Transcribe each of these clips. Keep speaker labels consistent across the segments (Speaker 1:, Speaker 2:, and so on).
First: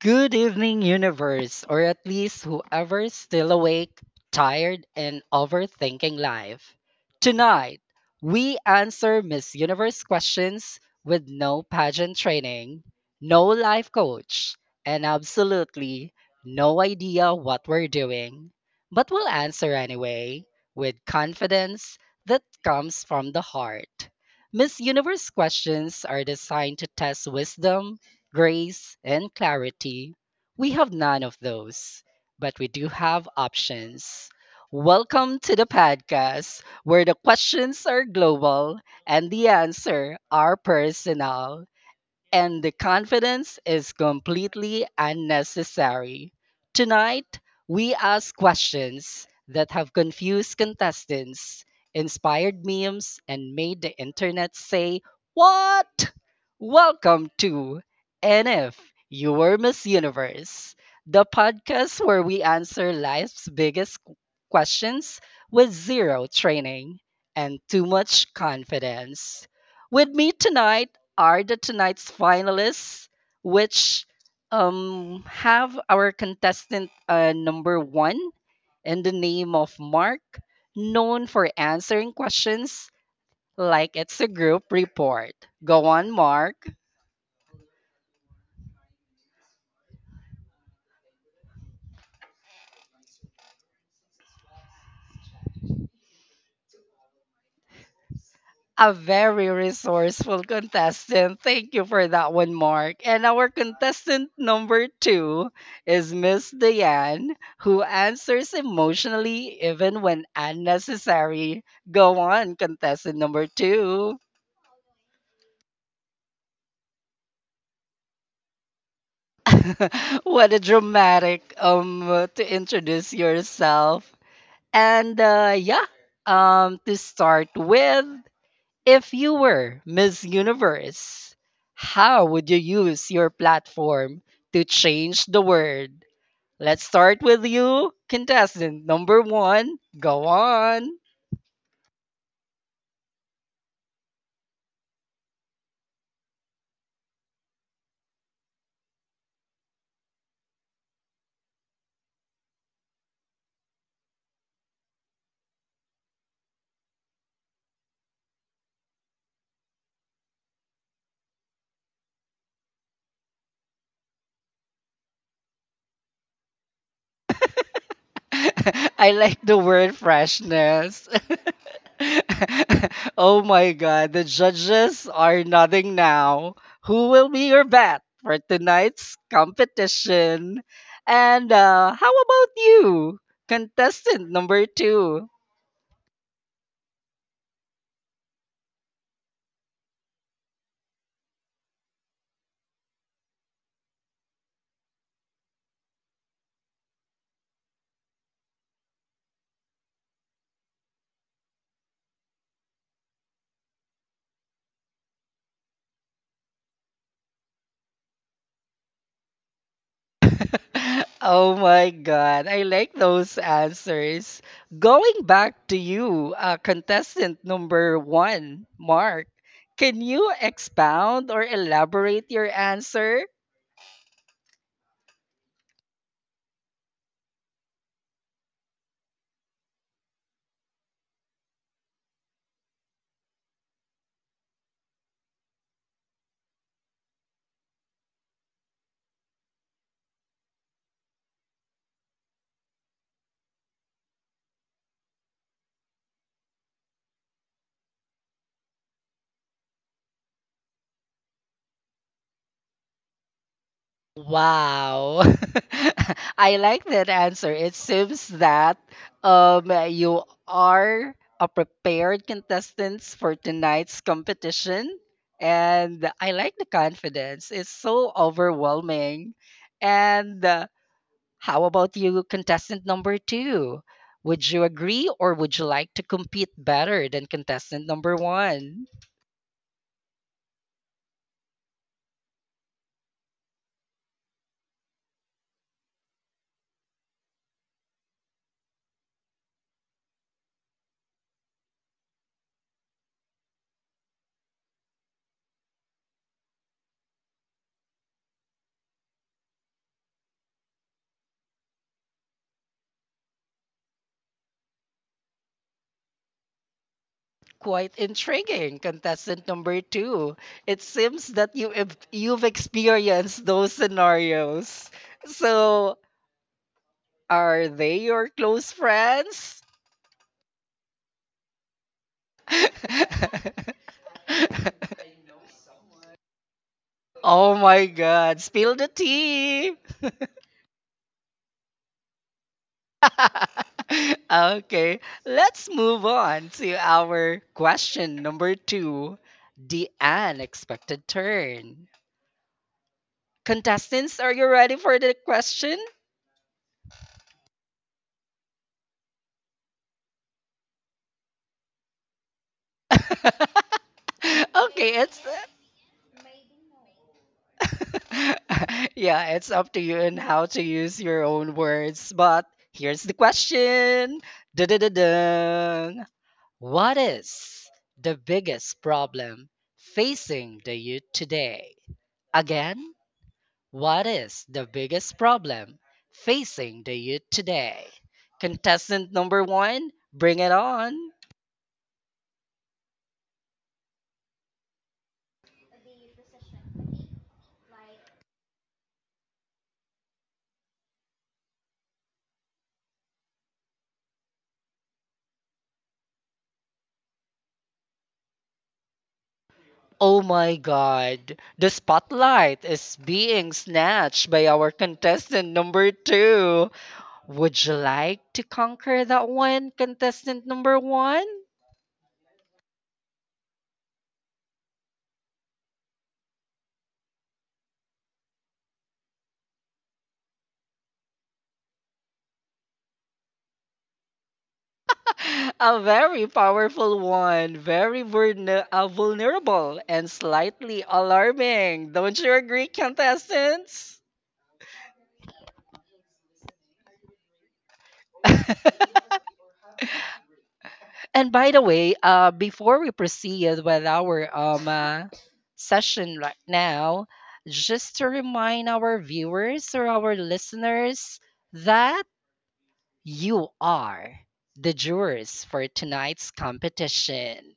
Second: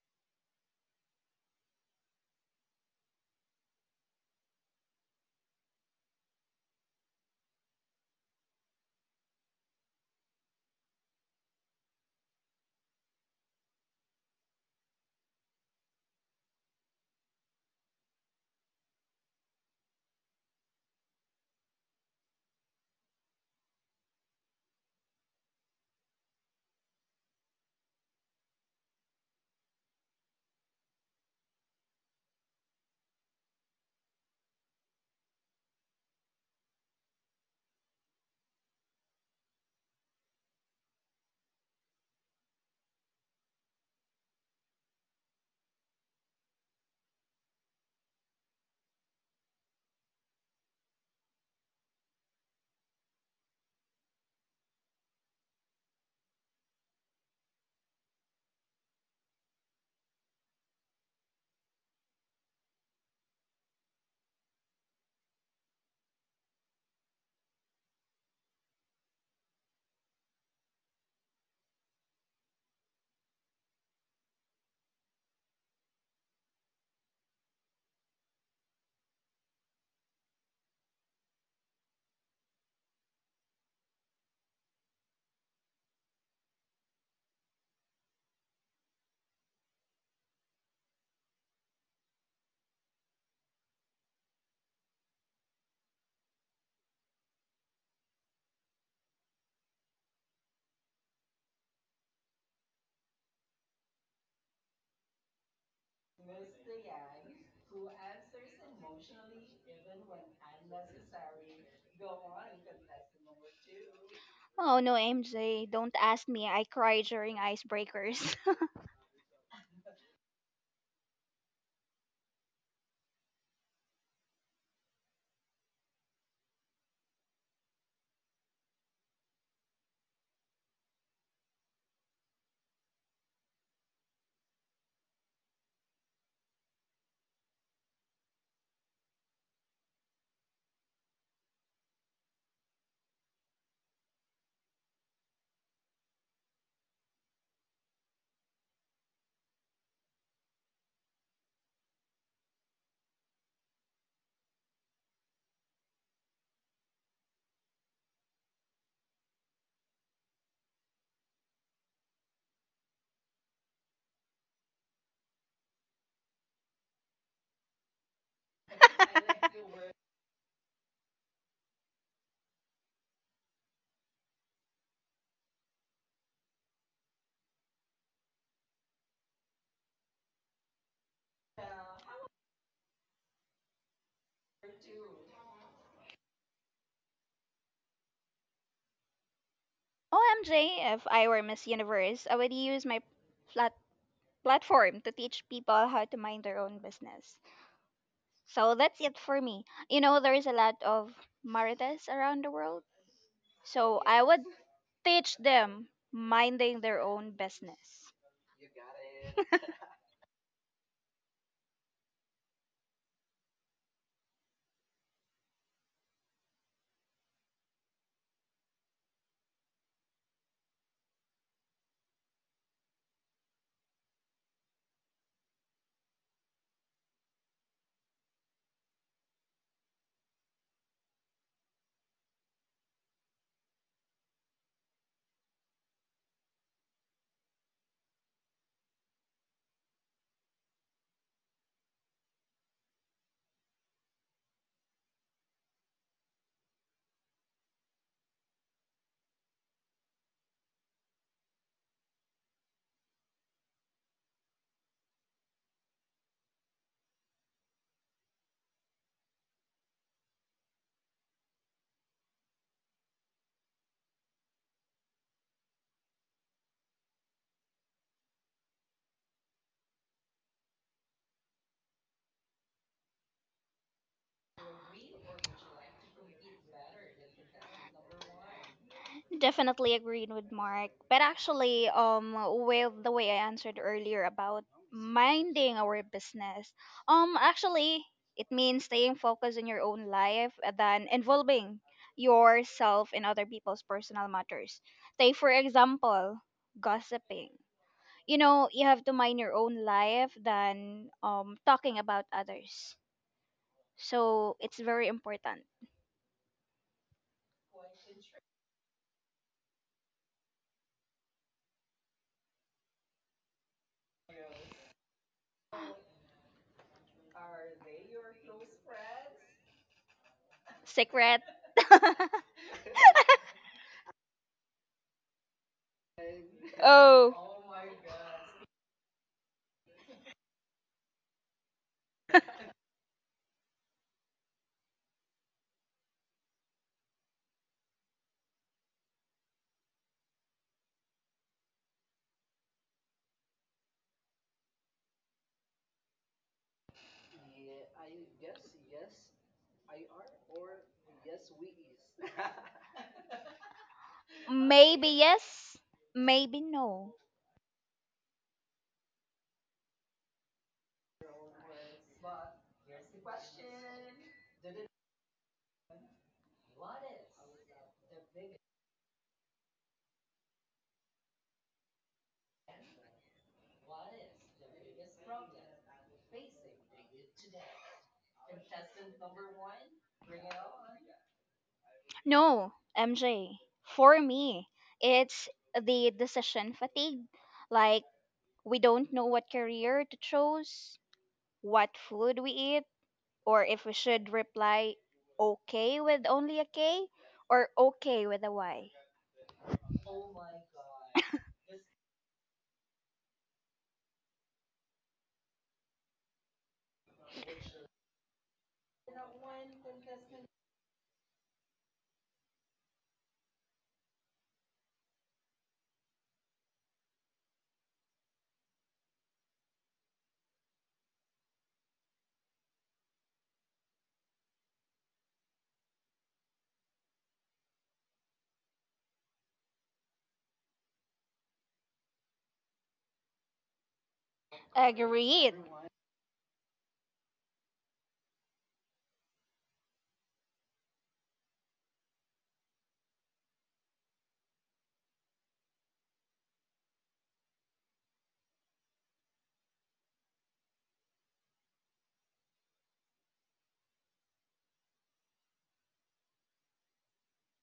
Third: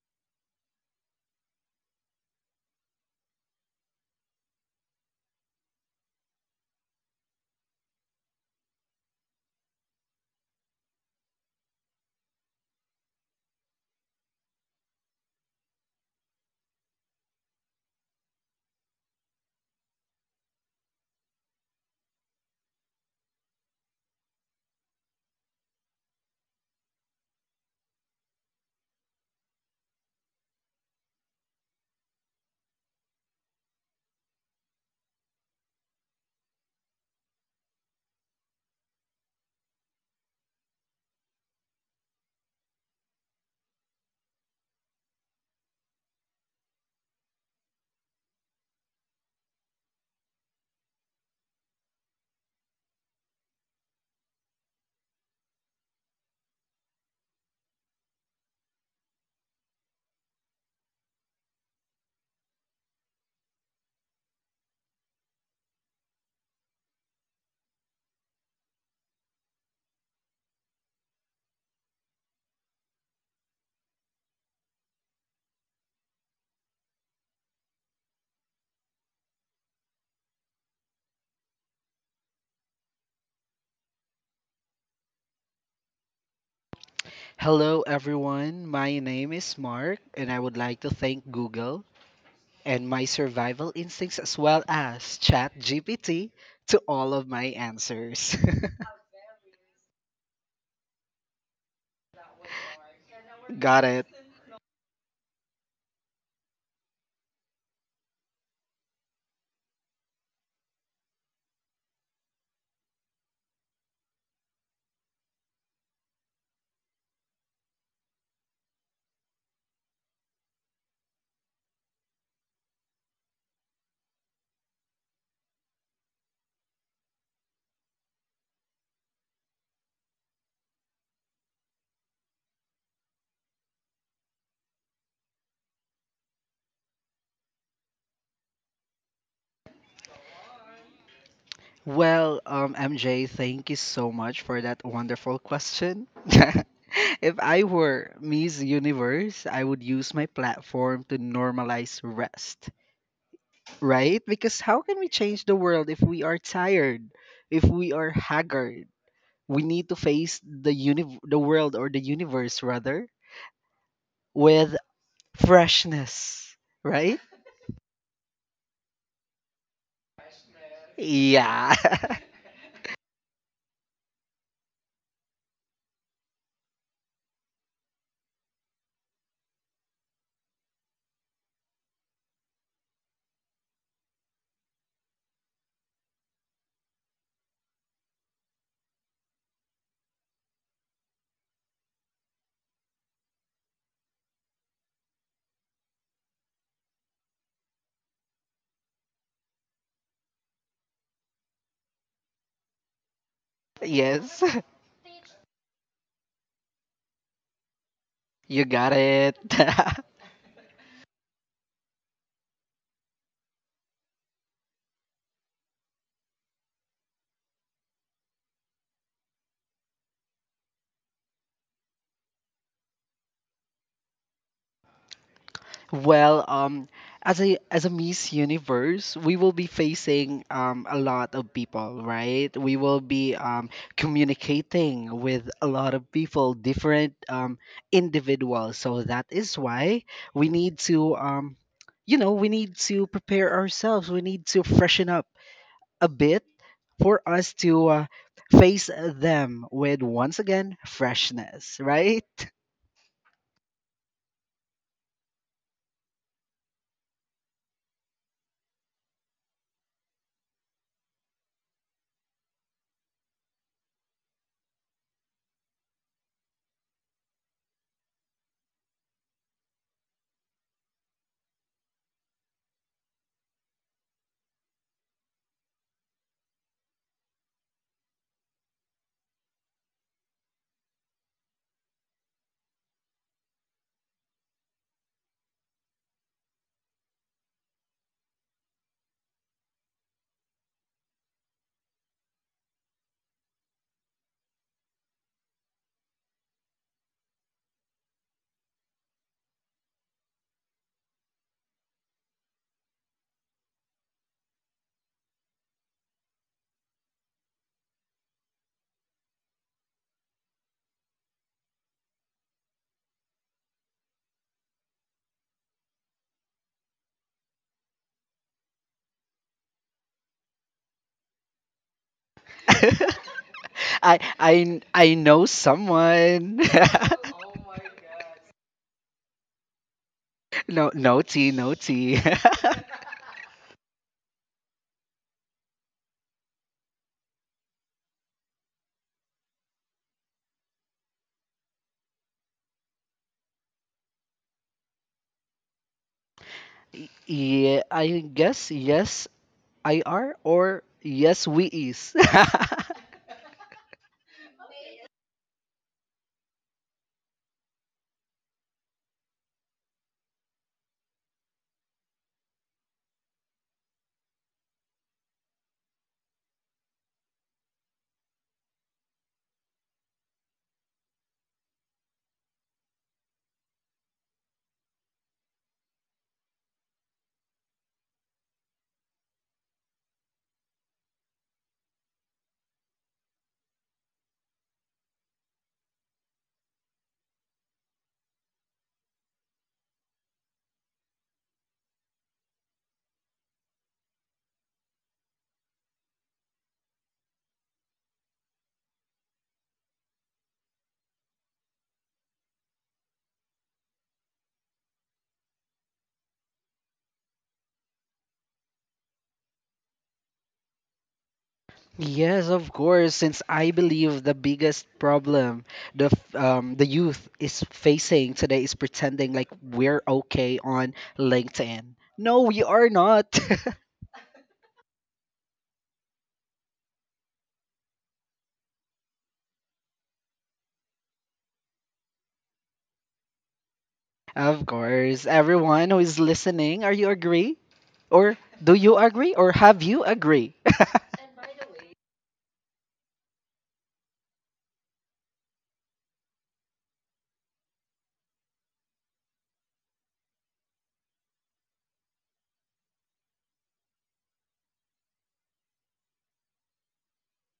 Speaker 1: Good evening, universe, or at least whoever's still awake, tired, and overthinking life. Tonight, we answer Miss Universe questions with no pageant training, no life coach, and absolutely no idea what we're doing. But we'll answer anyway with confidence that comes from the heart. Miss Universe questions are designed to test wisdom grace, and clarity. We have none of those, but we do have options. Welcome to the podcast where the questions are global and the answer are personal and the confidence is completely unnecessary. Tonight, we ask questions that have confused contestants, inspired memes, and made the internet say, what? Welcome to NF, Your Miss Universe, the podcast where we answer life's biggest questions with zero training and too much confidence. With me tonight, are the tonight's finalists, which have our contestant number one in the name of Mark, known for answering questions like it's a group report. Go on, Mark.
Speaker 2: Hello, everyone. My name is Mark, and I would like to thank Google and my survival instincts as well as ChatGPT to all of my answers.
Speaker 1: A very resourceful contestant. Thank you for that one, Mark. And our
Speaker 2: Got it.
Speaker 1: contestant number two is Miss Diane, who answers emotionally even when unnecessary. Go on, contestant number two.
Speaker 3: Oh no, MJ, don't ask me. I cry during icebreakers.
Speaker 1: What a dramatic to introduce yourself. And yeah, to start with. If you were Miss Universe, how would you use your platform to change the world? Let's start with you, contestant number one. Go on.
Speaker 2: MJ, thank you so much for that wonderful question. If I were Miss Universe, I would use my platform to normalize rest, right? Because how can we change the world if we are tired, if we are haggard? We need to face the the world or the universe rather with freshness, right?
Speaker 1: I like the word freshness.
Speaker 2: Yeah.
Speaker 1: Oh my God, the judges are nodding now. Who will be your bet for tonight's competition? And how about you, contestant number two?
Speaker 3: OMJ, if I were Miss Universe, I would use my flat platform to teach people how to mind their own business. So that's it for me. You know, there is a lot of Marites around the world. So I Yes. would
Speaker 2: Yes.
Speaker 3: teach them minding their own business.
Speaker 2: You got it.
Speaker 1: Oh my God, I like those answers. Going back to you, contestant number one, Mark, can you expound or elaborate your answer?
Speaker 2: Well, um, as a Miss Universe, we will be facing a lot of people, right? We will be communicating with a lot of people, different individuals. So that is why we need to, we need to prepare ourselves. We need to freshen up a bit for us to face them with once again freshness, right?
Speaker 1: Wow. I like that answer. It seems that you are a prepared contestants for tonight's competition. And I like the confidence. It's so overwhelming. And how about you, contestant number two? Would you agree or would you like to compete better than contestant number one?
Speaker 3: Definitely agreed with Mark. But actually, with the way I answered earlier about minding our business, actually, it means staying focused on your own life than involving yourself in other people's personal matters. Take, for example, gossiping. You know, you have to mind your own life than talking about others. So it's very important.
Speaker 1: Quite intriguing, contestant number two. It seems that you've experienced those scenarios. So, are they your close friends?
Speaker 3: Secret.
Speaker 2: I know someone.
Speaker 3: Oh.
Speaker 1: Oh my God, spill the tea!
Speaker 2: No no tea no tea.
Speaker 1: Okay, let's move on to our question number two, the unexpected turn. Contestants, are you ready for the question?
Speaker 2: Yeah, I guess yes I are or yes we is.
Speaker 1: Okay,
Speaker 3: Maybe
Speaker 1: it's.
Speaker 3: yes, maybe no.
Speaker 1: Yeah, it's up to you and how to use your own words. But here's the question. Da-da-da-dung. What is the biggest problem facing the youth today? Again, what is the biggest problem facing the youth today? Contestant number one, bring it on.
Speaker 3: No, MJ. For me, it's the decision fatigue. Like, we don't know what career to choose, what food we eat, or if we should reply okay with only a K or okay with a Y.
Speaker 1: Oh my God, the spotlight is being snatched by our contestant number two. Would you like to conquer that one, contestant number one?
Speaker 2: Yes, of course, since I believe the biggest problem the youth is facing today is pretending like we're okay on LinkedIn. No, we are not.
Speaker 1: A very powerful one, very vulnerable, and slightly alarming. Don't you agree, contestants?
Speaker 2: Of course,
Speaker 3: Agreed.
Speaker 2: everyone who is listening, are you agree? Or do you agree? Or have you agree?
Speaker 1: And by the way, before we proceed with our session right now, just to remind our viewers or our listeners that you are the jurors for tonight's competition.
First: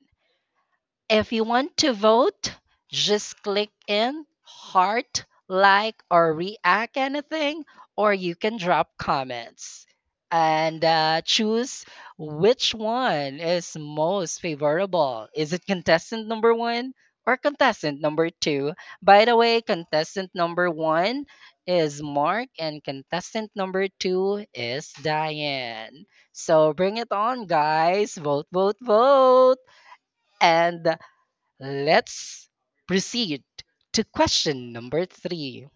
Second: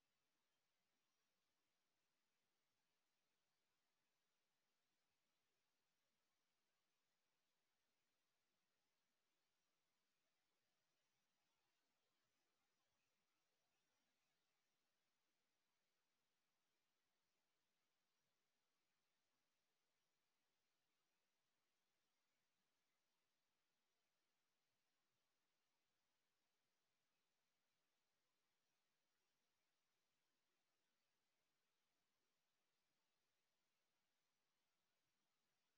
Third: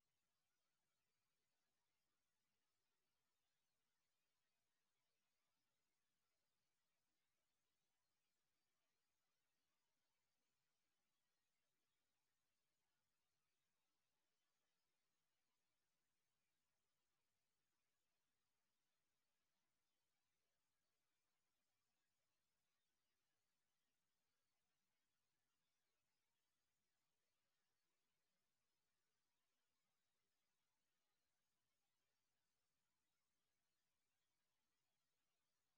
Speaker 1: If you want to vote, just click in heart, like, or react anything, or you can drop comments and choose which one is most favorable. Is it contestant number one or contestant number two? By the way, contestant number one is Mark, and contestant number two is Diane. So bring it on, guys. Vote, vote, vote. And let's proceed to question number three.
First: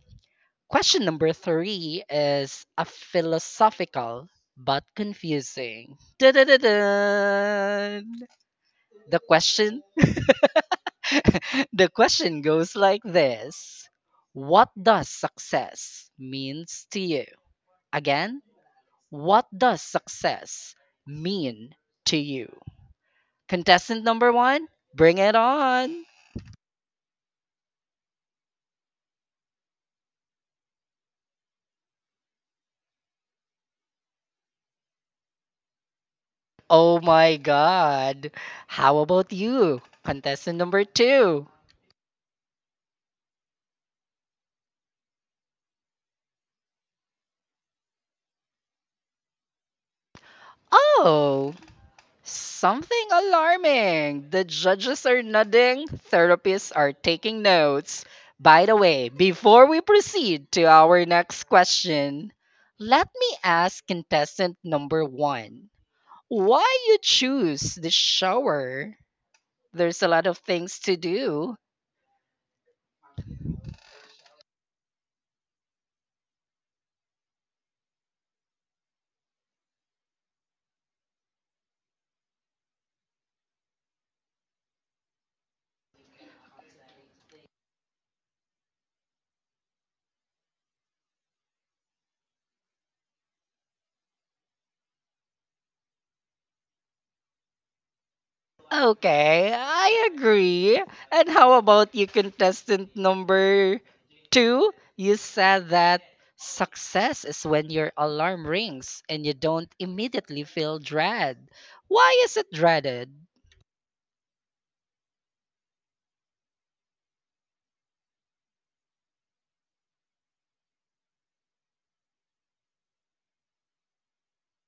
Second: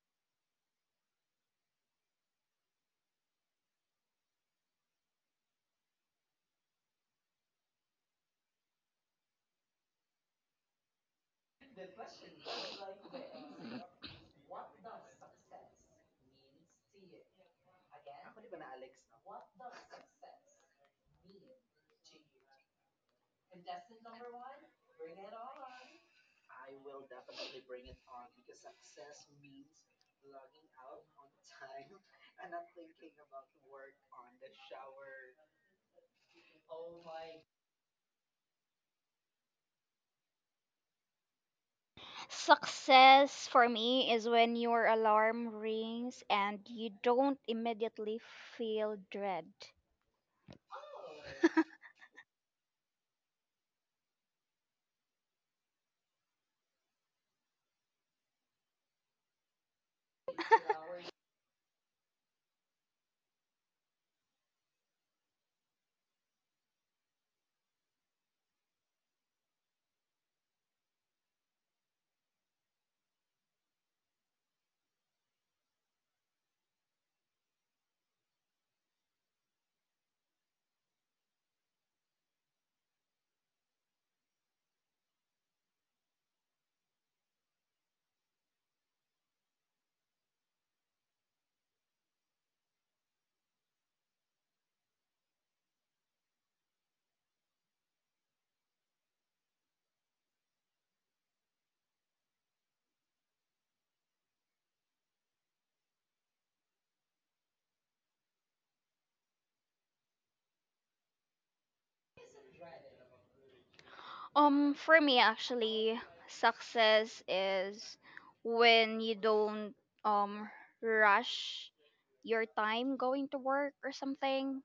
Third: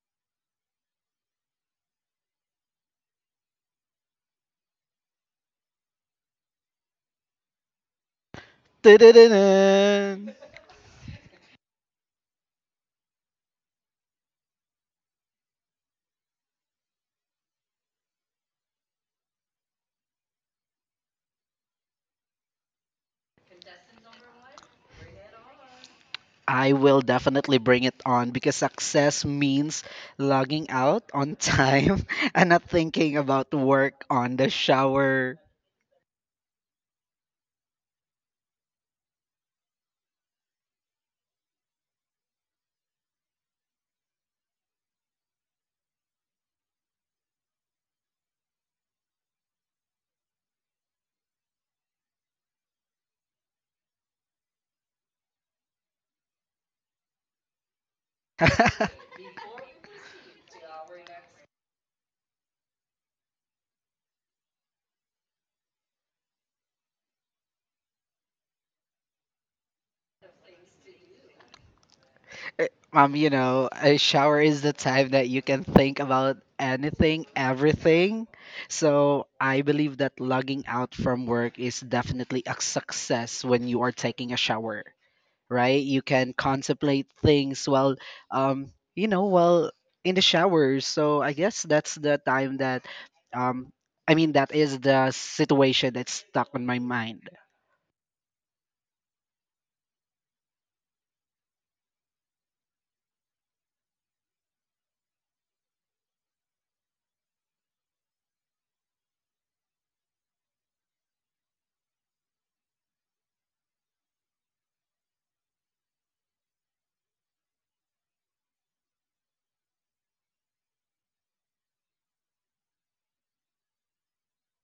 Speaker 1: Question number three is a philosophical but confusing. Dun-dun-dun-dun. The
Speaker 2: Ta-da-da-da.
Speaker 1: question, the question goes like this. What does success means to you? Again, what does success mean to you? Contestant number 1, bring it on.
Speaker 2: I will definitely bring it on because success means logging out on time and not thinking about work on the shower.
Speaker 1: Oh my God. How about you? Contestant number two.
Speaker 3: Success for me is when your alarm rings and you don't immediately feel dread.
Speaker 1: Oh, something alarming. The judges are nodding, therapists are taking notes. By the way, before we proceed to our next question, let me ask contestant number one, why you choose the shower? There's a lot of things to do.
Speaker 2: Eh, you know, a shower is the time that you can think about anything, everything. So I believe that logging out from work is definitely a success when you are taking a shower, right? You can contemplate things um, while in the shower. So I guess that's the time that, um, that is the situation that's stuck on my mind.
Speaker 1: Okay, I agree. And how about you, contestant number two? You said that success is when your alarm rings and you don't immediately feel dread. Why is it dreaded?
Speaker 3: For me, actually, success is when you don't um rush your time going to work or something.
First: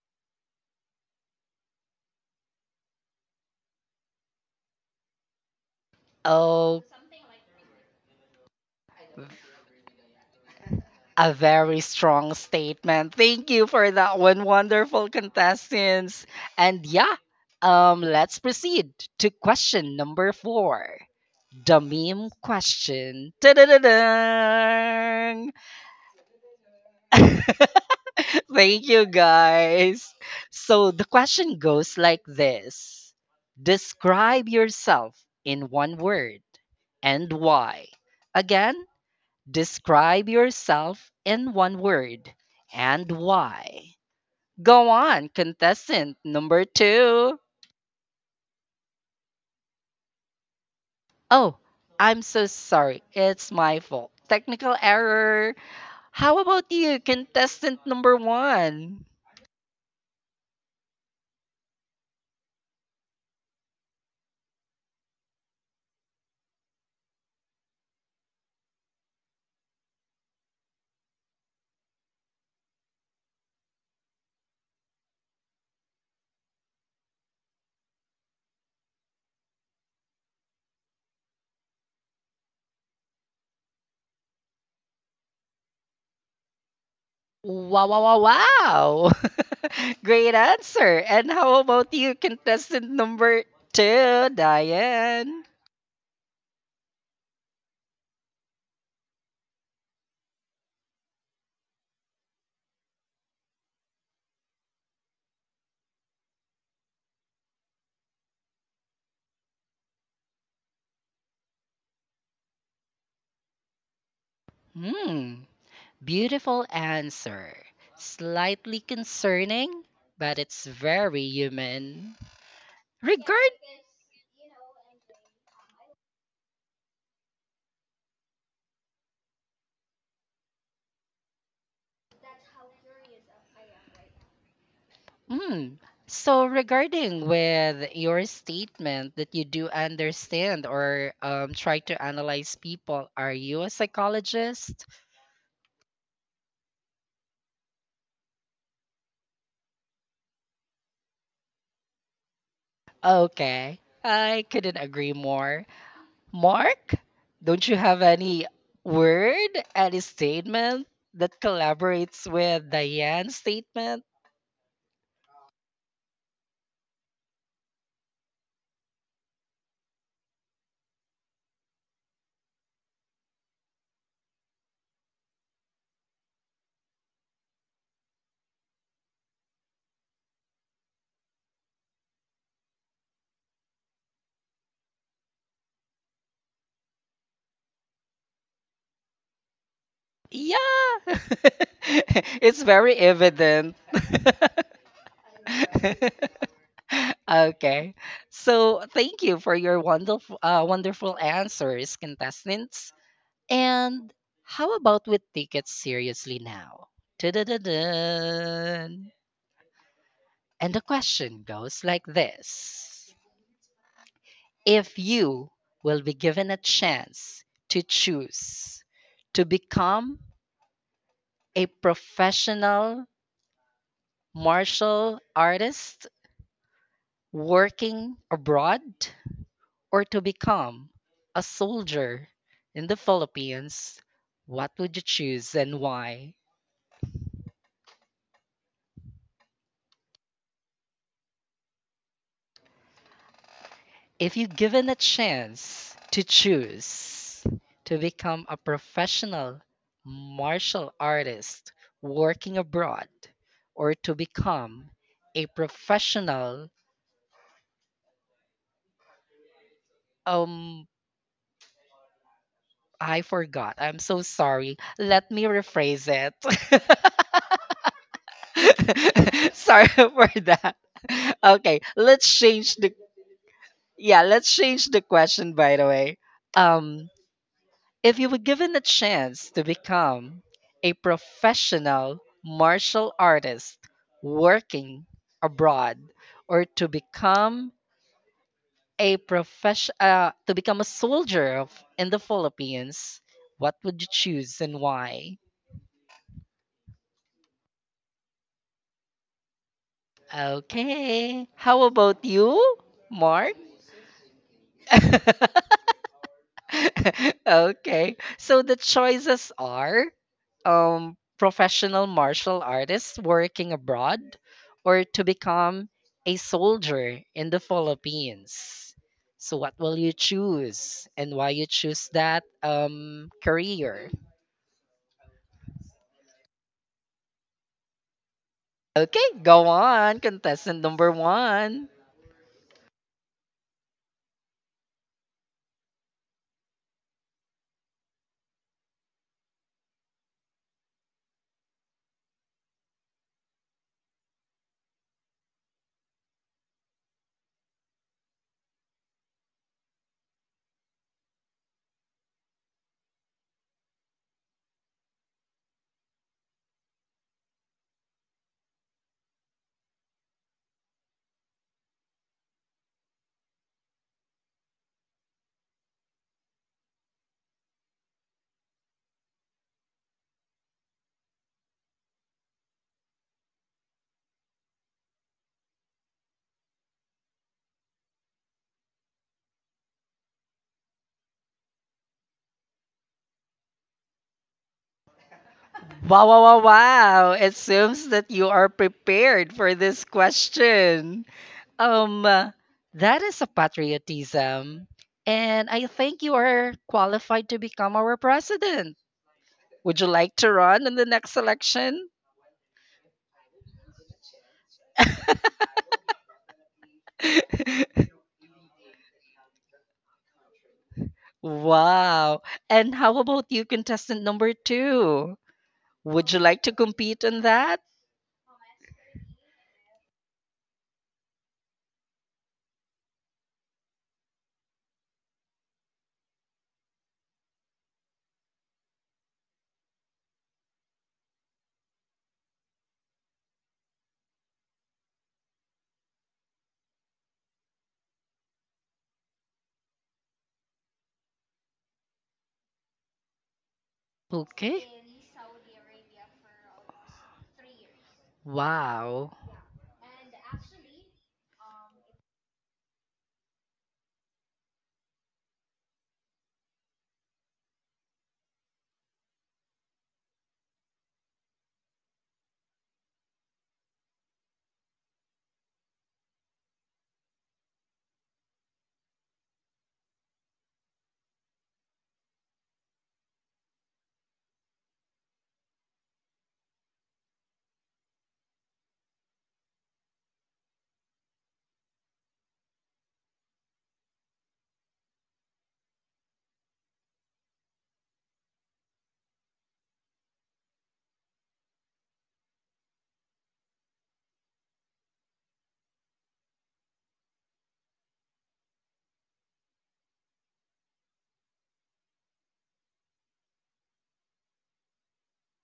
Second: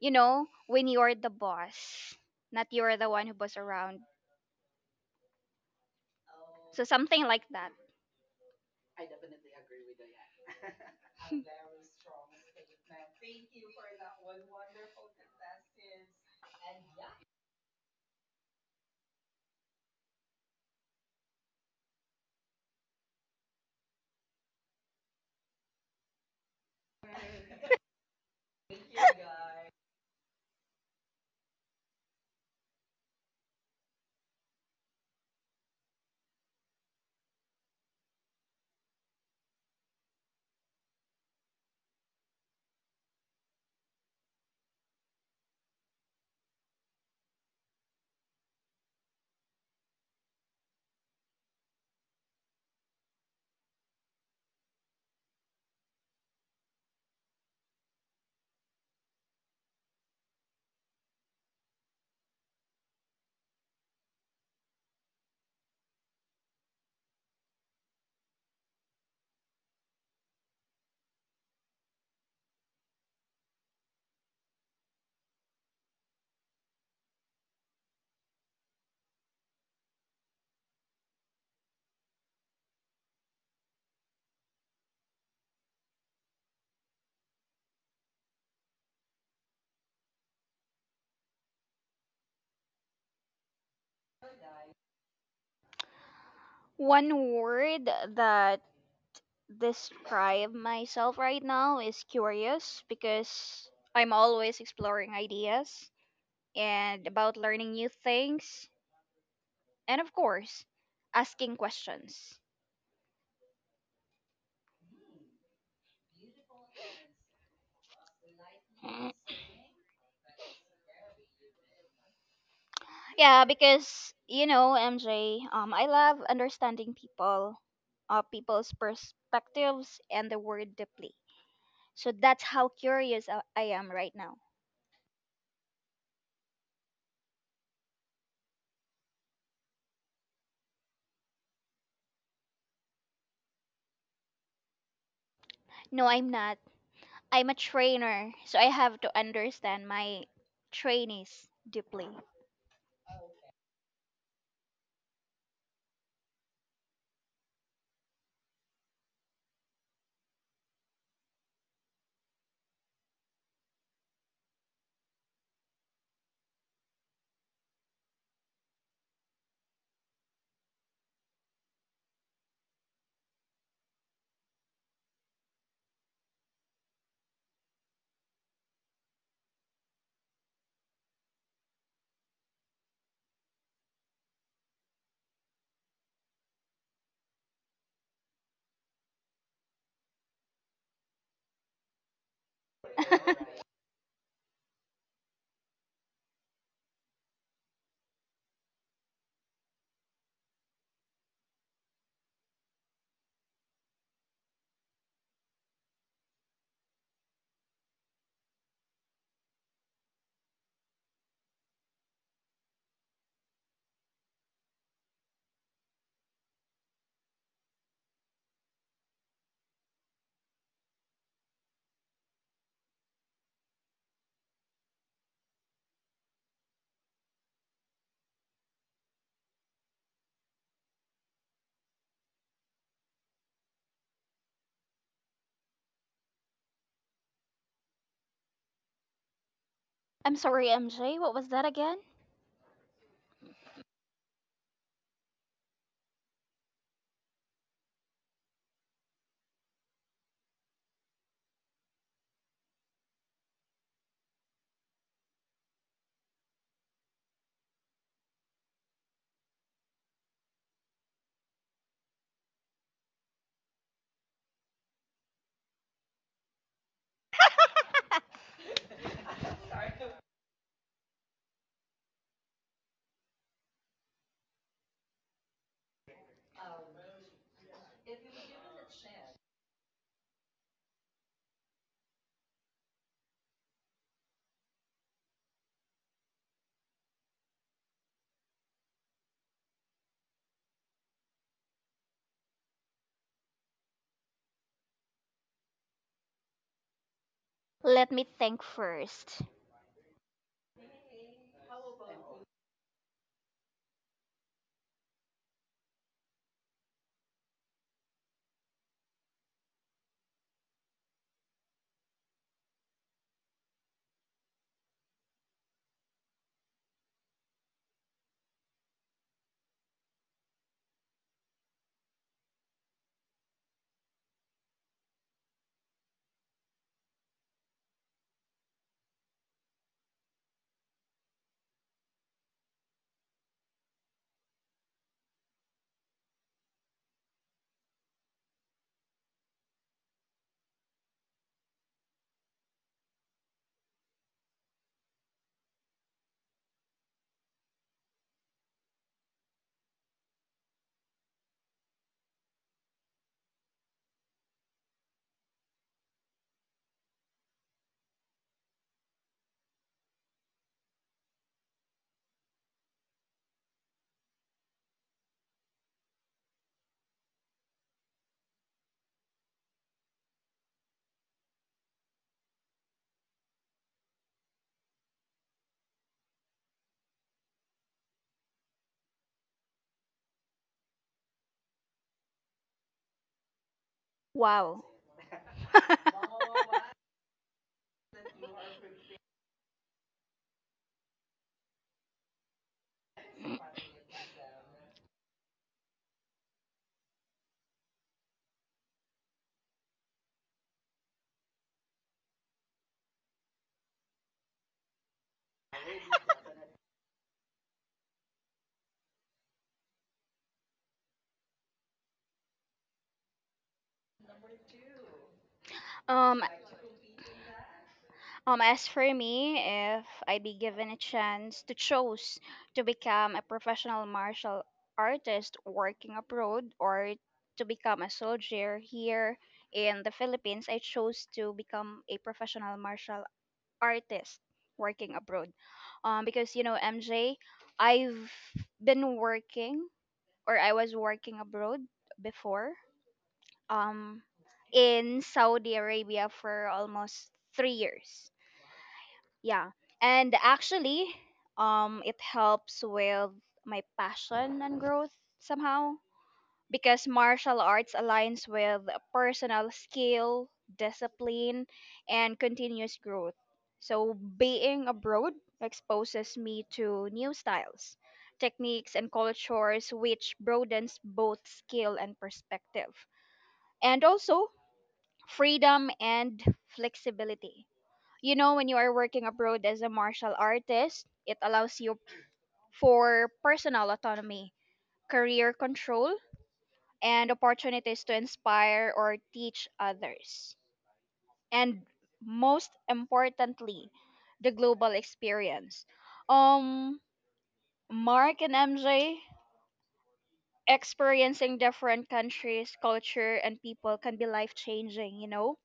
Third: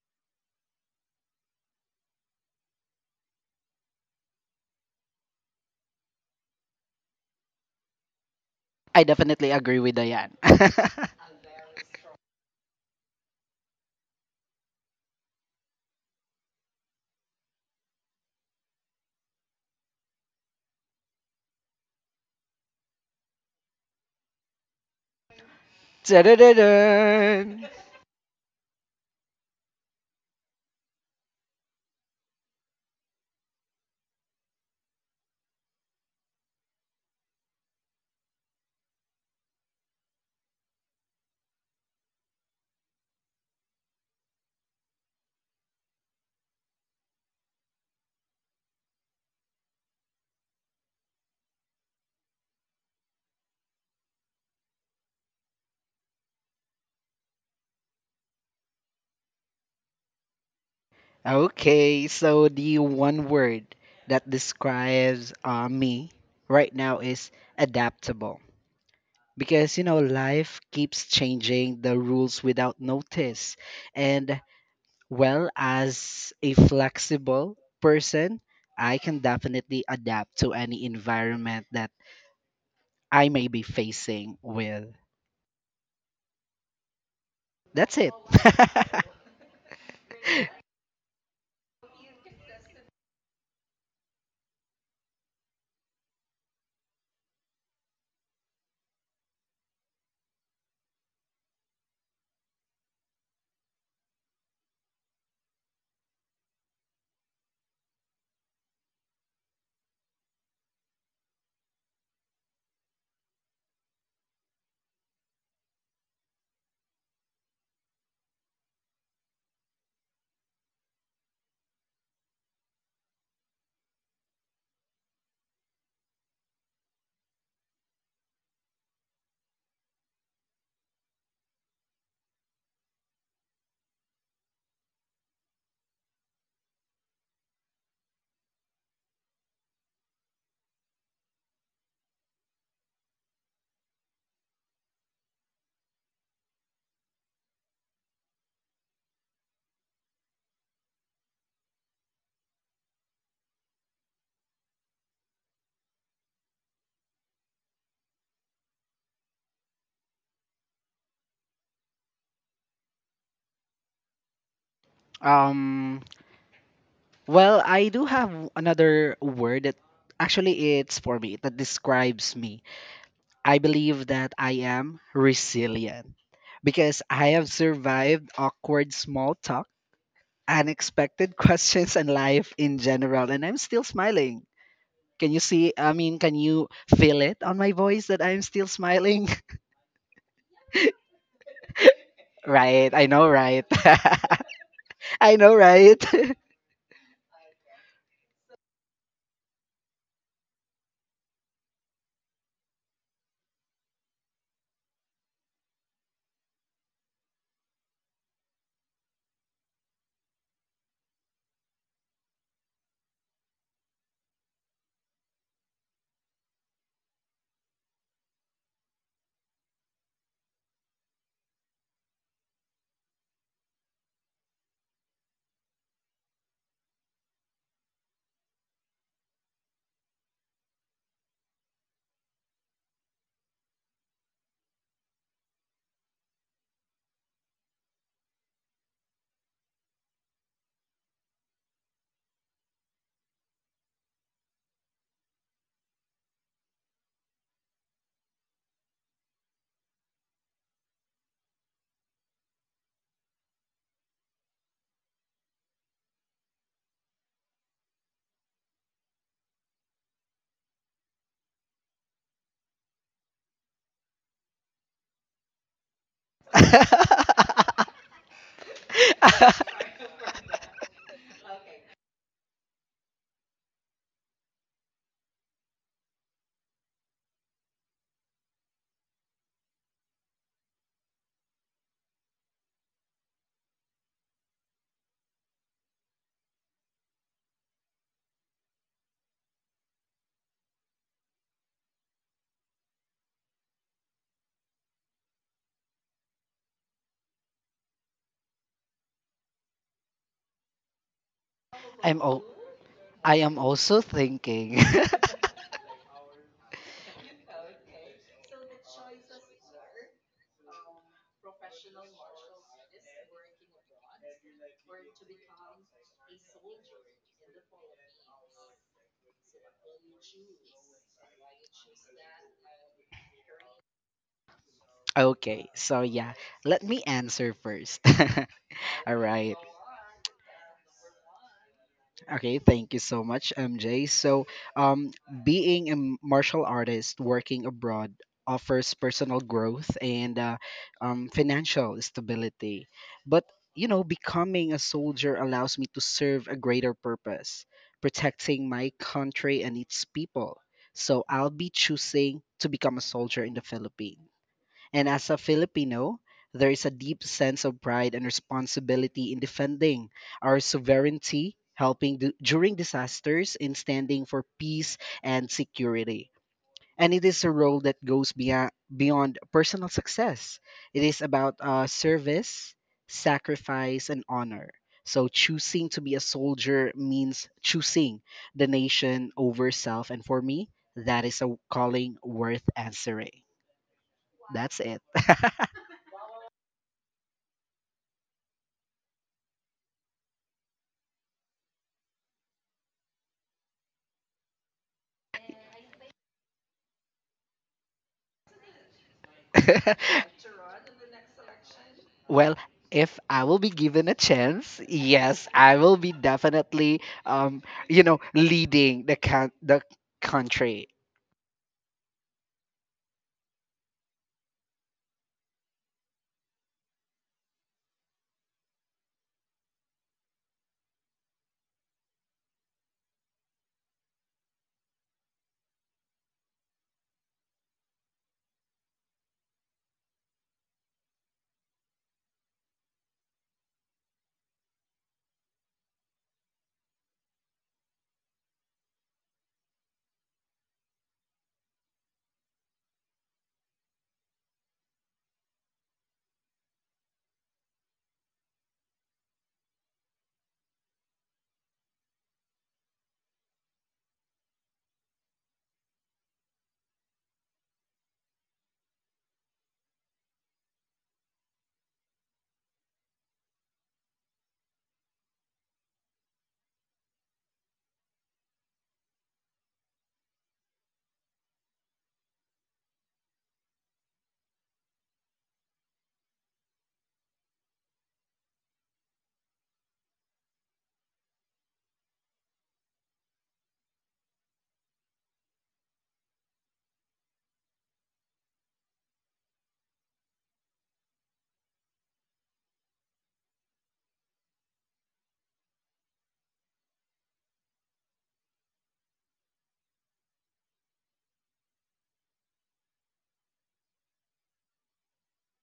Speaker 3: You know, when you're the boss, not you're the one who boss around. So
Speaker 1: Oh,
Speaker 3: something like that.
Speaker 2: I definitely agree with Diane.
Speaker 1: a very strong statement. Thank you for that one, wonderful contestants. And yeah, let's proceed to question number four, the meme question. Ta-da-da-dang!
Speaker 2: Ta-da-da-da!
Speaker 1: Thank you, guys. So the question goes like this. Describe yourself in one word and why. Again, describe yourself in one word and why. Go on, contestant number two. Oh, I'm so sorry. It's my fault. Technical error. How about you, contestant number one?
Speaker 2: Okay, so the one word that describes me right now is adaptable. Because, you know, life keeps changing the rules without notice. And, well, as a flexible person, I can definitely adapt to any environment that I may be facing with.
Speaker 1: Wow,
Speaker 2: That's
Speaker 1: wow,
Speaker 2: it.
Speaker 1: wow, wow. Great answer. And how about you, contestant number two, Diane?
Speaker 3: One word that describe myself right now is curious because I'm always exploring ideas and about learning new things and of course, asking questions.
Speaker 1: Hmm. Beautiful answer. Slightly concerning, but it's very human.
Speaker 3: Yeah,
Speaker 1: Regard.
Speaker 3: because you know, MJ, I love understanding people, people's perspectives and the word deeply. So that's how curious I am right now.
Speaker 1: Mm. So regarding with your statement that you do understand or try to analyze people, are you a psychologist?
Speaker 3: No, I'm not. I'm a trainer, so I have to understand my trainees deeply.
Speaker 1: Okay, I couldn't agree more. Mark, don't you have any word, any statement that collaborates with Diane's statement?
Speaker 2: um, Well, I do have another word that actually it's for me that describes me. I believe that I am resilient because I have survived awkward small talk, unexpected questions and life in general and I'm still smiling. Can you see? Can you feel it on my voice that I'm still smiling?
Speaker 1: Yeah, it's
Speaker 2: Right,
Speaker 1: very
Speaker 2: I know, right?
Speaker 1: evident.
Speaker 2: I know, right?
Speaker 1: Okay. So thank you for your wonderful answers, contestants. And how about we take it seriously now? Tudududun. And the question goes like this. If you will be given a chance to choose to become a professional martial artist working abroad or to become a soldier in the Philippines, what would you choose and why?
Speaker 3: I'm sorry, MJ. What was that again?
Speaker 1: If you given a chance to choose to become a professional martial artist working abroad or to become a professional um I forgot. I'm so sorry. Let me rephrase it. Sorry for that. Okay, let's change the yeah, let's change the question by the way. Um, if you were given a chance to become a professional martial artist working abroad or to become a soldier in the Philippines, what would you choose and why?
Speaker 3: Let me think first.
Speaker 1: Okay. How
Speaker 2: I'm
Speaker 1: about
Speaker 2: o-
Speaker 1: you,
Speaker 2: I
Speaker 1: Mark?
Speaker 2: am also thinking.
Speaker 1: Okay. So the choices are professional martial artist working abroad or to become a soldier in the Philippines. So what will you choose and why you choose that career?
Speaker 2: Okay, so yeah, let me answer first. All
Speaker 1: Okay,
Speaker 2: right.
Speaker 1: go on, contestant number one.
Speaker 2: Okay, thank you so much, MJ. Um, Being a martial artist working abroad offers personal growth and financial stability. But, you know, becoming a soldier allows me to serve a greater purpose, protecting my country and its people. So, I'll be choosing to become a soldier in the Philippines. And as a Filipino, there is a deep sense of pride and responsibility in defending our sovereignty, helping during disasters, in standing for peace and security. And it is a role that goes beyond personal success. It is about service, sacrifice, and honor. So choosing to be a soldier means choosing the nation over self. And for me, that is a calling worth answering. That's
Speaker 3: Wow.
Speaker 2: it.
Speaker 1: Wow, wow, wow, wow. It seems that you are prepared for this question. Um, uh, that is a patriotism, and I think you are qualified to become our president. Would you like to run in the next election?
Speaker 2: Well, if I will be given a chance, yes, I will be definitely, um, you know, leading the country.
Speaker 1: Wow. And how about you, contestant number two? Would you
Speaker 3: um
Speaker 1: like to compete in that?
Speaker 3: as for me, if I be given a chance to choose to become a professional martial artist working abroad or to become a soldier here in the Philippines, I chose to become a professional martial artist working abroad. Because you know, MJ, I've been working or I was working abroad before um
Speaker 1: Okay.
Speaker 3: in Saudi Arabia for almost 3 years.
Speaker 1: Wow.
Speaker 3: Yeah. And actually, it helps with my passion and growth somehow because martial arts aligns with personal skill, discipline, and continuous growth. So being abroad exposes me to new styles, techniques and cultures which broadens both skill and perspective. And also, freedom and flexibility. You know, when you are working abroad as a martial artist, it allows you for personal autonomy, career control, and opportunities to inspire or teach others. And most importantly, the global experience. Um, Mark and MJ, experiencing different countries, culture, and people can be life changing, you know?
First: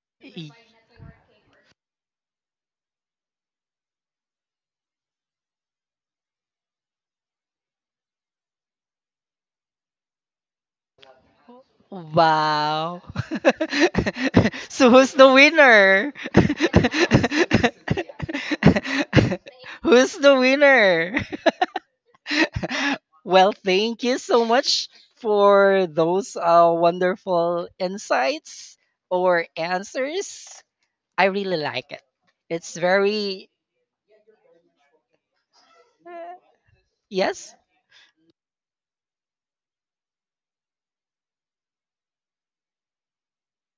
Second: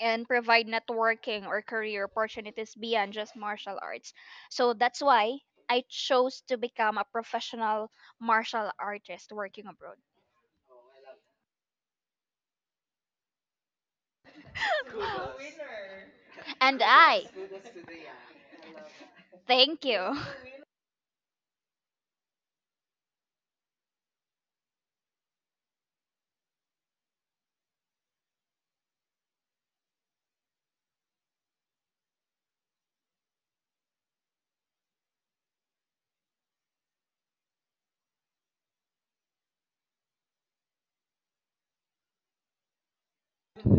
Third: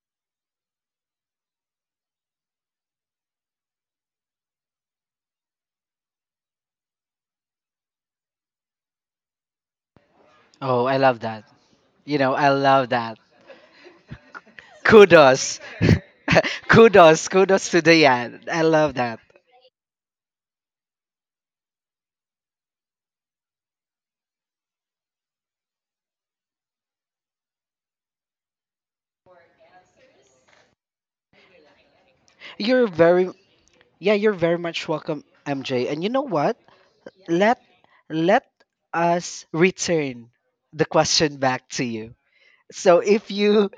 Speaker 3: And
Speaker 1: Y-
Speaker 3: provide networking or career opportunities beyond just martial arts. So that's why I chose to become a professional martial artist working abroad.
Speaker 2: Oh, I love that. You know, I love
Speaker 1: Wow.
Speaker 2: that.
Speaker 1: So who's the
Speaker 2: Kudos,
Speaker 1: winner?
Speaker 3: And I,
Speaker 2: kudos, kudos to the end. I love that.
Speaker 3: thank
Speaker 1: Who's
Speaker 3: you.
Speaker 1: the winner? Well, thank you so much for those wonderful insights or answers. I really like it. It's
Speaker 2: You're very,
Speaker 1: very,
Speaker 2: yeah, you're very much welcome, MJ. And you know what?
Speaker 1: yes.
Speaker 2: Let let us return the question back to you. So if you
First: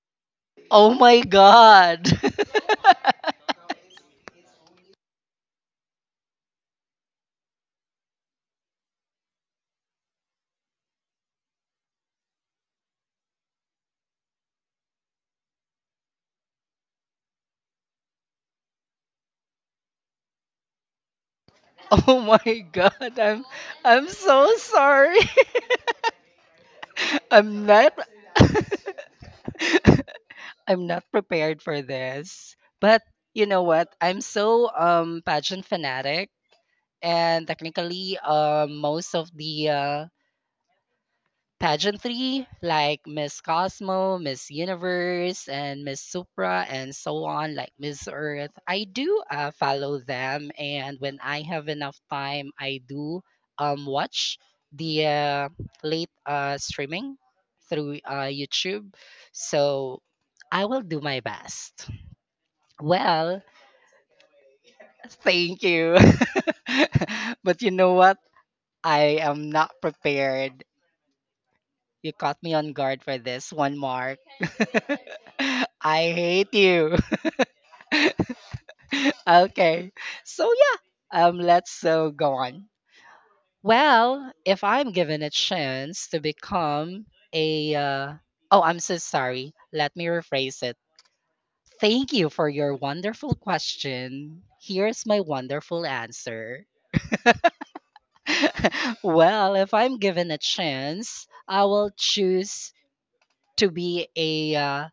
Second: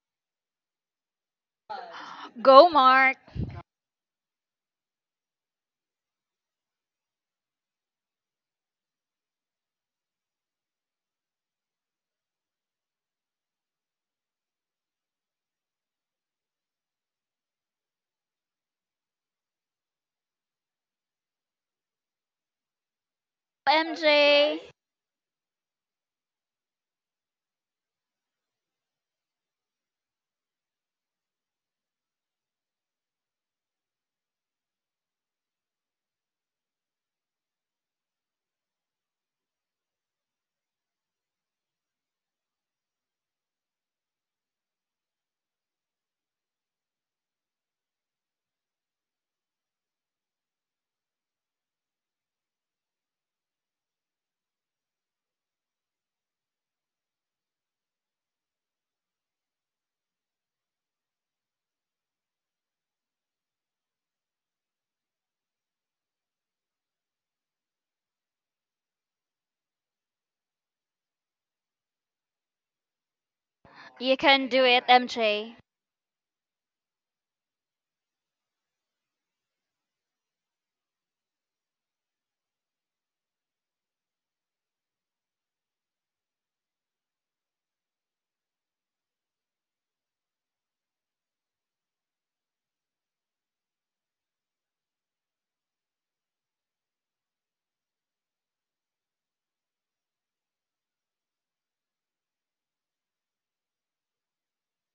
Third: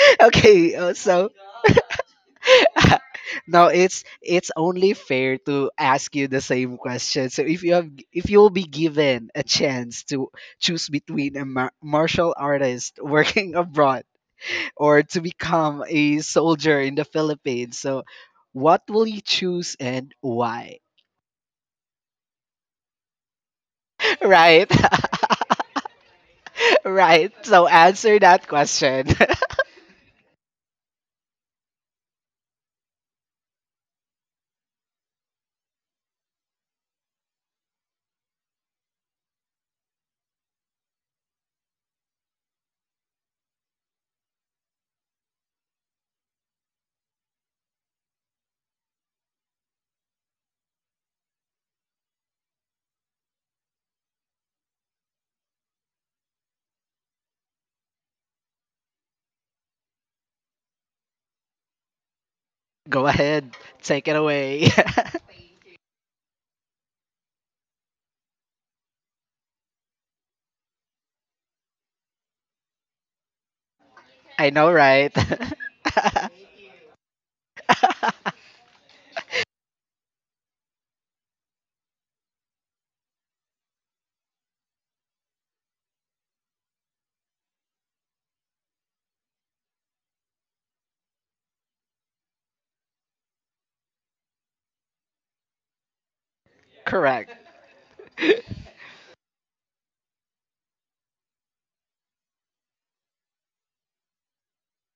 Speaker 2: okay,
Speaker 1: Oh my
Speaker 2: so
Speaker 1: God.
Speaker 3: Go, Mark.
Speaker 2: now it's only fair to ask you the same question. So if you will be given a chance to choose between a martial artist working abroad or to become a soldier in the Philippines, so what will you choose and why?
Speaker 1: Oh my God. I'm so
Speaker 3: MJ,
Speaker 2: Right.
Speaker 1: sorry.
Speaker 2: Right. So
Speaker 1: I'm not.
Speaker 2: answer that question.
Speaker 1: I'm not prepared for this. But you know what? I'm so pageant fanatic and technically most of the pageantry like Miss Cosmo, Miss Universe, and Miss Supra, and so on, like Miss Earth, I do follow them, and when I have enough time, I do watch the late streaming through YouTube. So I will do my best.
Speaker 2: Go
Speaker 1: Well,
Speaker 2: ahead. Take it away.
Speaker 1: thank you. But you know what, I am not prepared. You caught me on guard for this one,
Speaker 3: you
Speaker 1: Mark.
Speaker 3: can
Speaker 2: I
Speaker 3: do
Speaker 2: know
Speaker 3: it,
Speaker 2: right.
Speaker 3: MJ.
Speaker 1: I hate you. Okay. So yeah, let's go on. Well, if I'm given a chance to become a oh, I'm so sorry. Let me rephrase it. Thank you for your wonderful question. Here's my wonderful answer.
Speaker 2: Correct.
Speaker 1: Well, if I'm given a chance, I will choose to be a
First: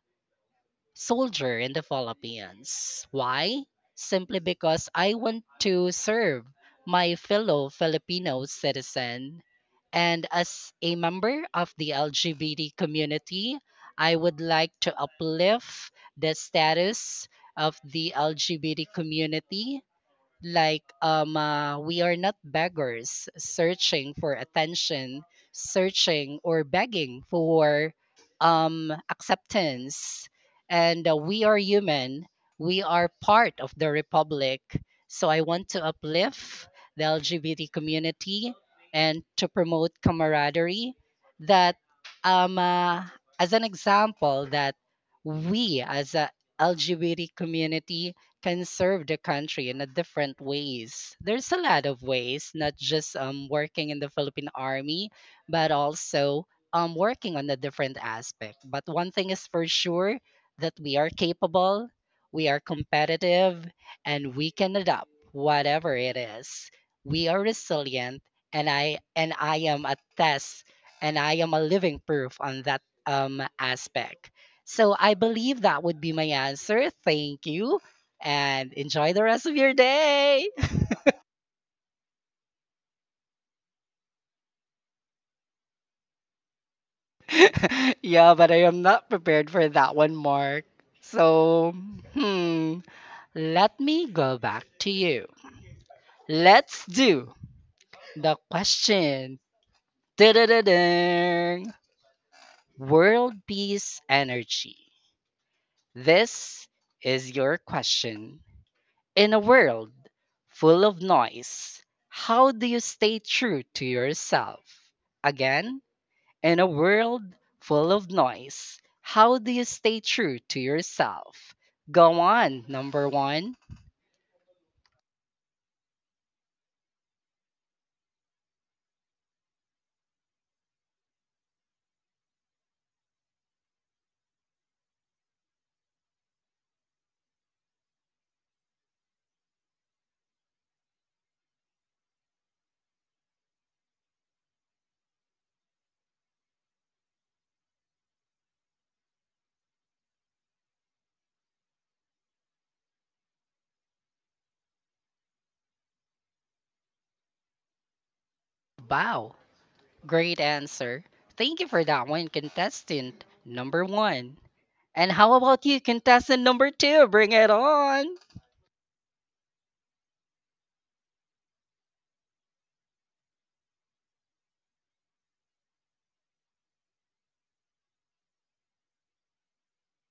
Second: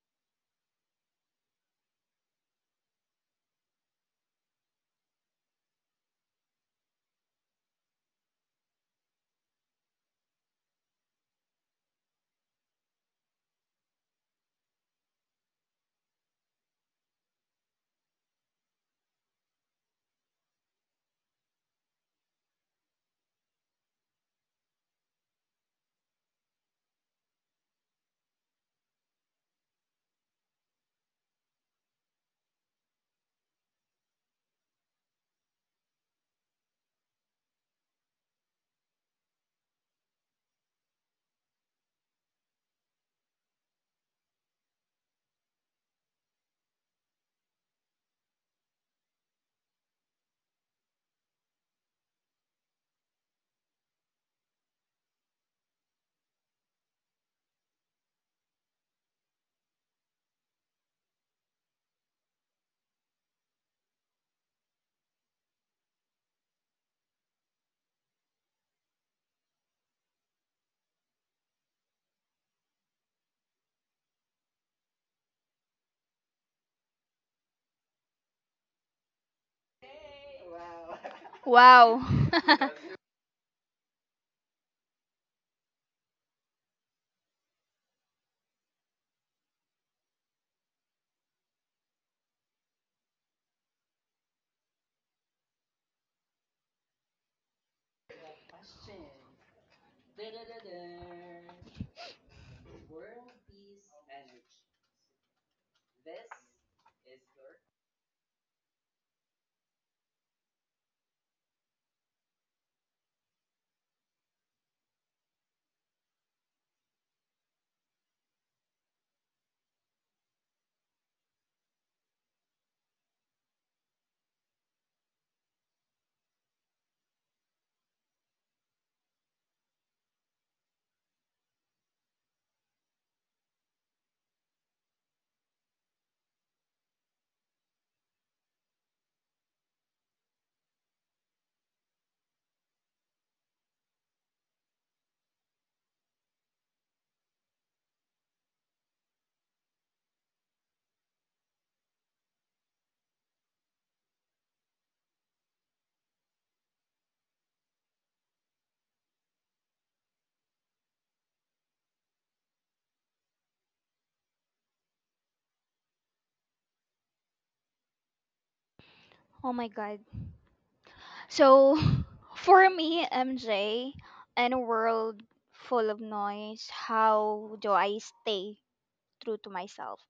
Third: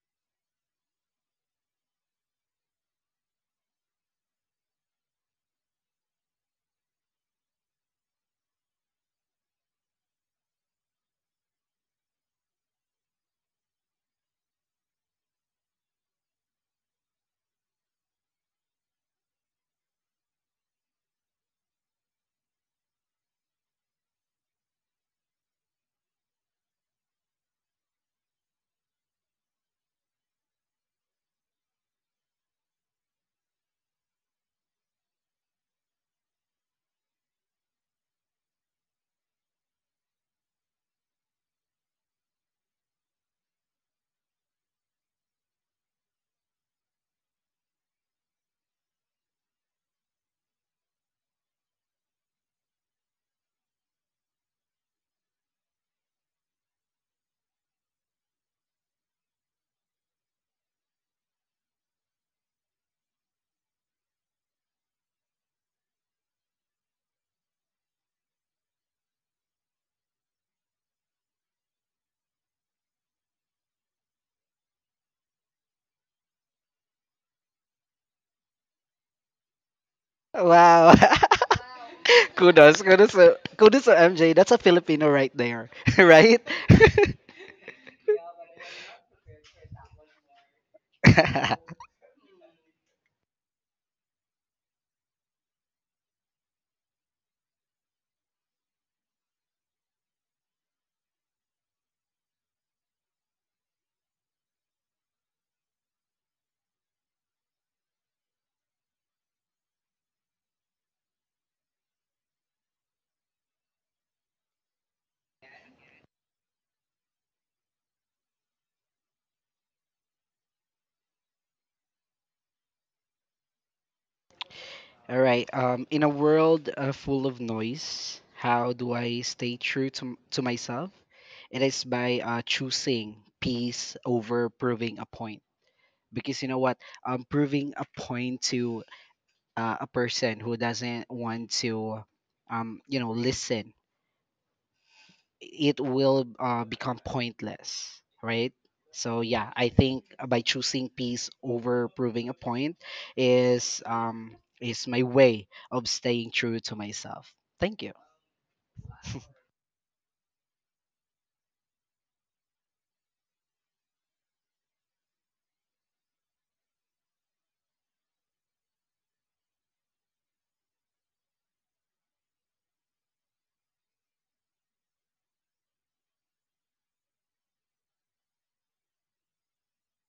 Speaker 1: soldier in the Philippines. Why? Simply because I want to serve my fellow Filipino citizen. And as a member of the LGBT community, I would like to uplift the status of the LGBT community, like we are not beggars searching for attention, searching or begging for acceptance, and we are human. We are part of the republic. So I want to uplift the LGBT community and to promote camaraderie, that um uh, as an example that we, as a LGBT community, can serve the country in a different ways. There's a lot of ways, not just working in the Philippine Army, but also working on a different aspect. But one thing is for sure, that we are capable, we are competitive, and we can adapt whatever it is. We are resilient, and I am a test, and I am a living proof on that aspect. So I believe that would be my answer. Thank you and enjoy the rest of your day.
Speaker 2: Wow.
Speaker 3: Wow.
Speaker 2: Kudos, kudos, kudos to MJ. That's a Filipino right there, right?
Speaker 1: Yeah, but I am not prepared for that one, Mark. So, hmm, let me go back to you. Let's do the question. Da-da-da-dang. World peace energy. This is your question. In a world full of noise, how do you stay true to yourself? Again, in a world full of noise, how do you stay true to yourself? Go on, number one.
Speaker 2: All right. In a world full of noise, how do I stay true to myself? It is by choosing peace over proving a point. Because you know what, proving a point to a person who doesn't want to, listen it will become pointless, right? So yeah, I think by choosing peace over proving a point is my way of staying true to myself. Thank you.
Speaker 1: Wow, great answer. Thank you for that one, contestant number one. And how about you, contestant number two? Bring it on.
Speaker 3: Oh my god. So, for me, MJ, in a world full of noise, how do I stay true to myself?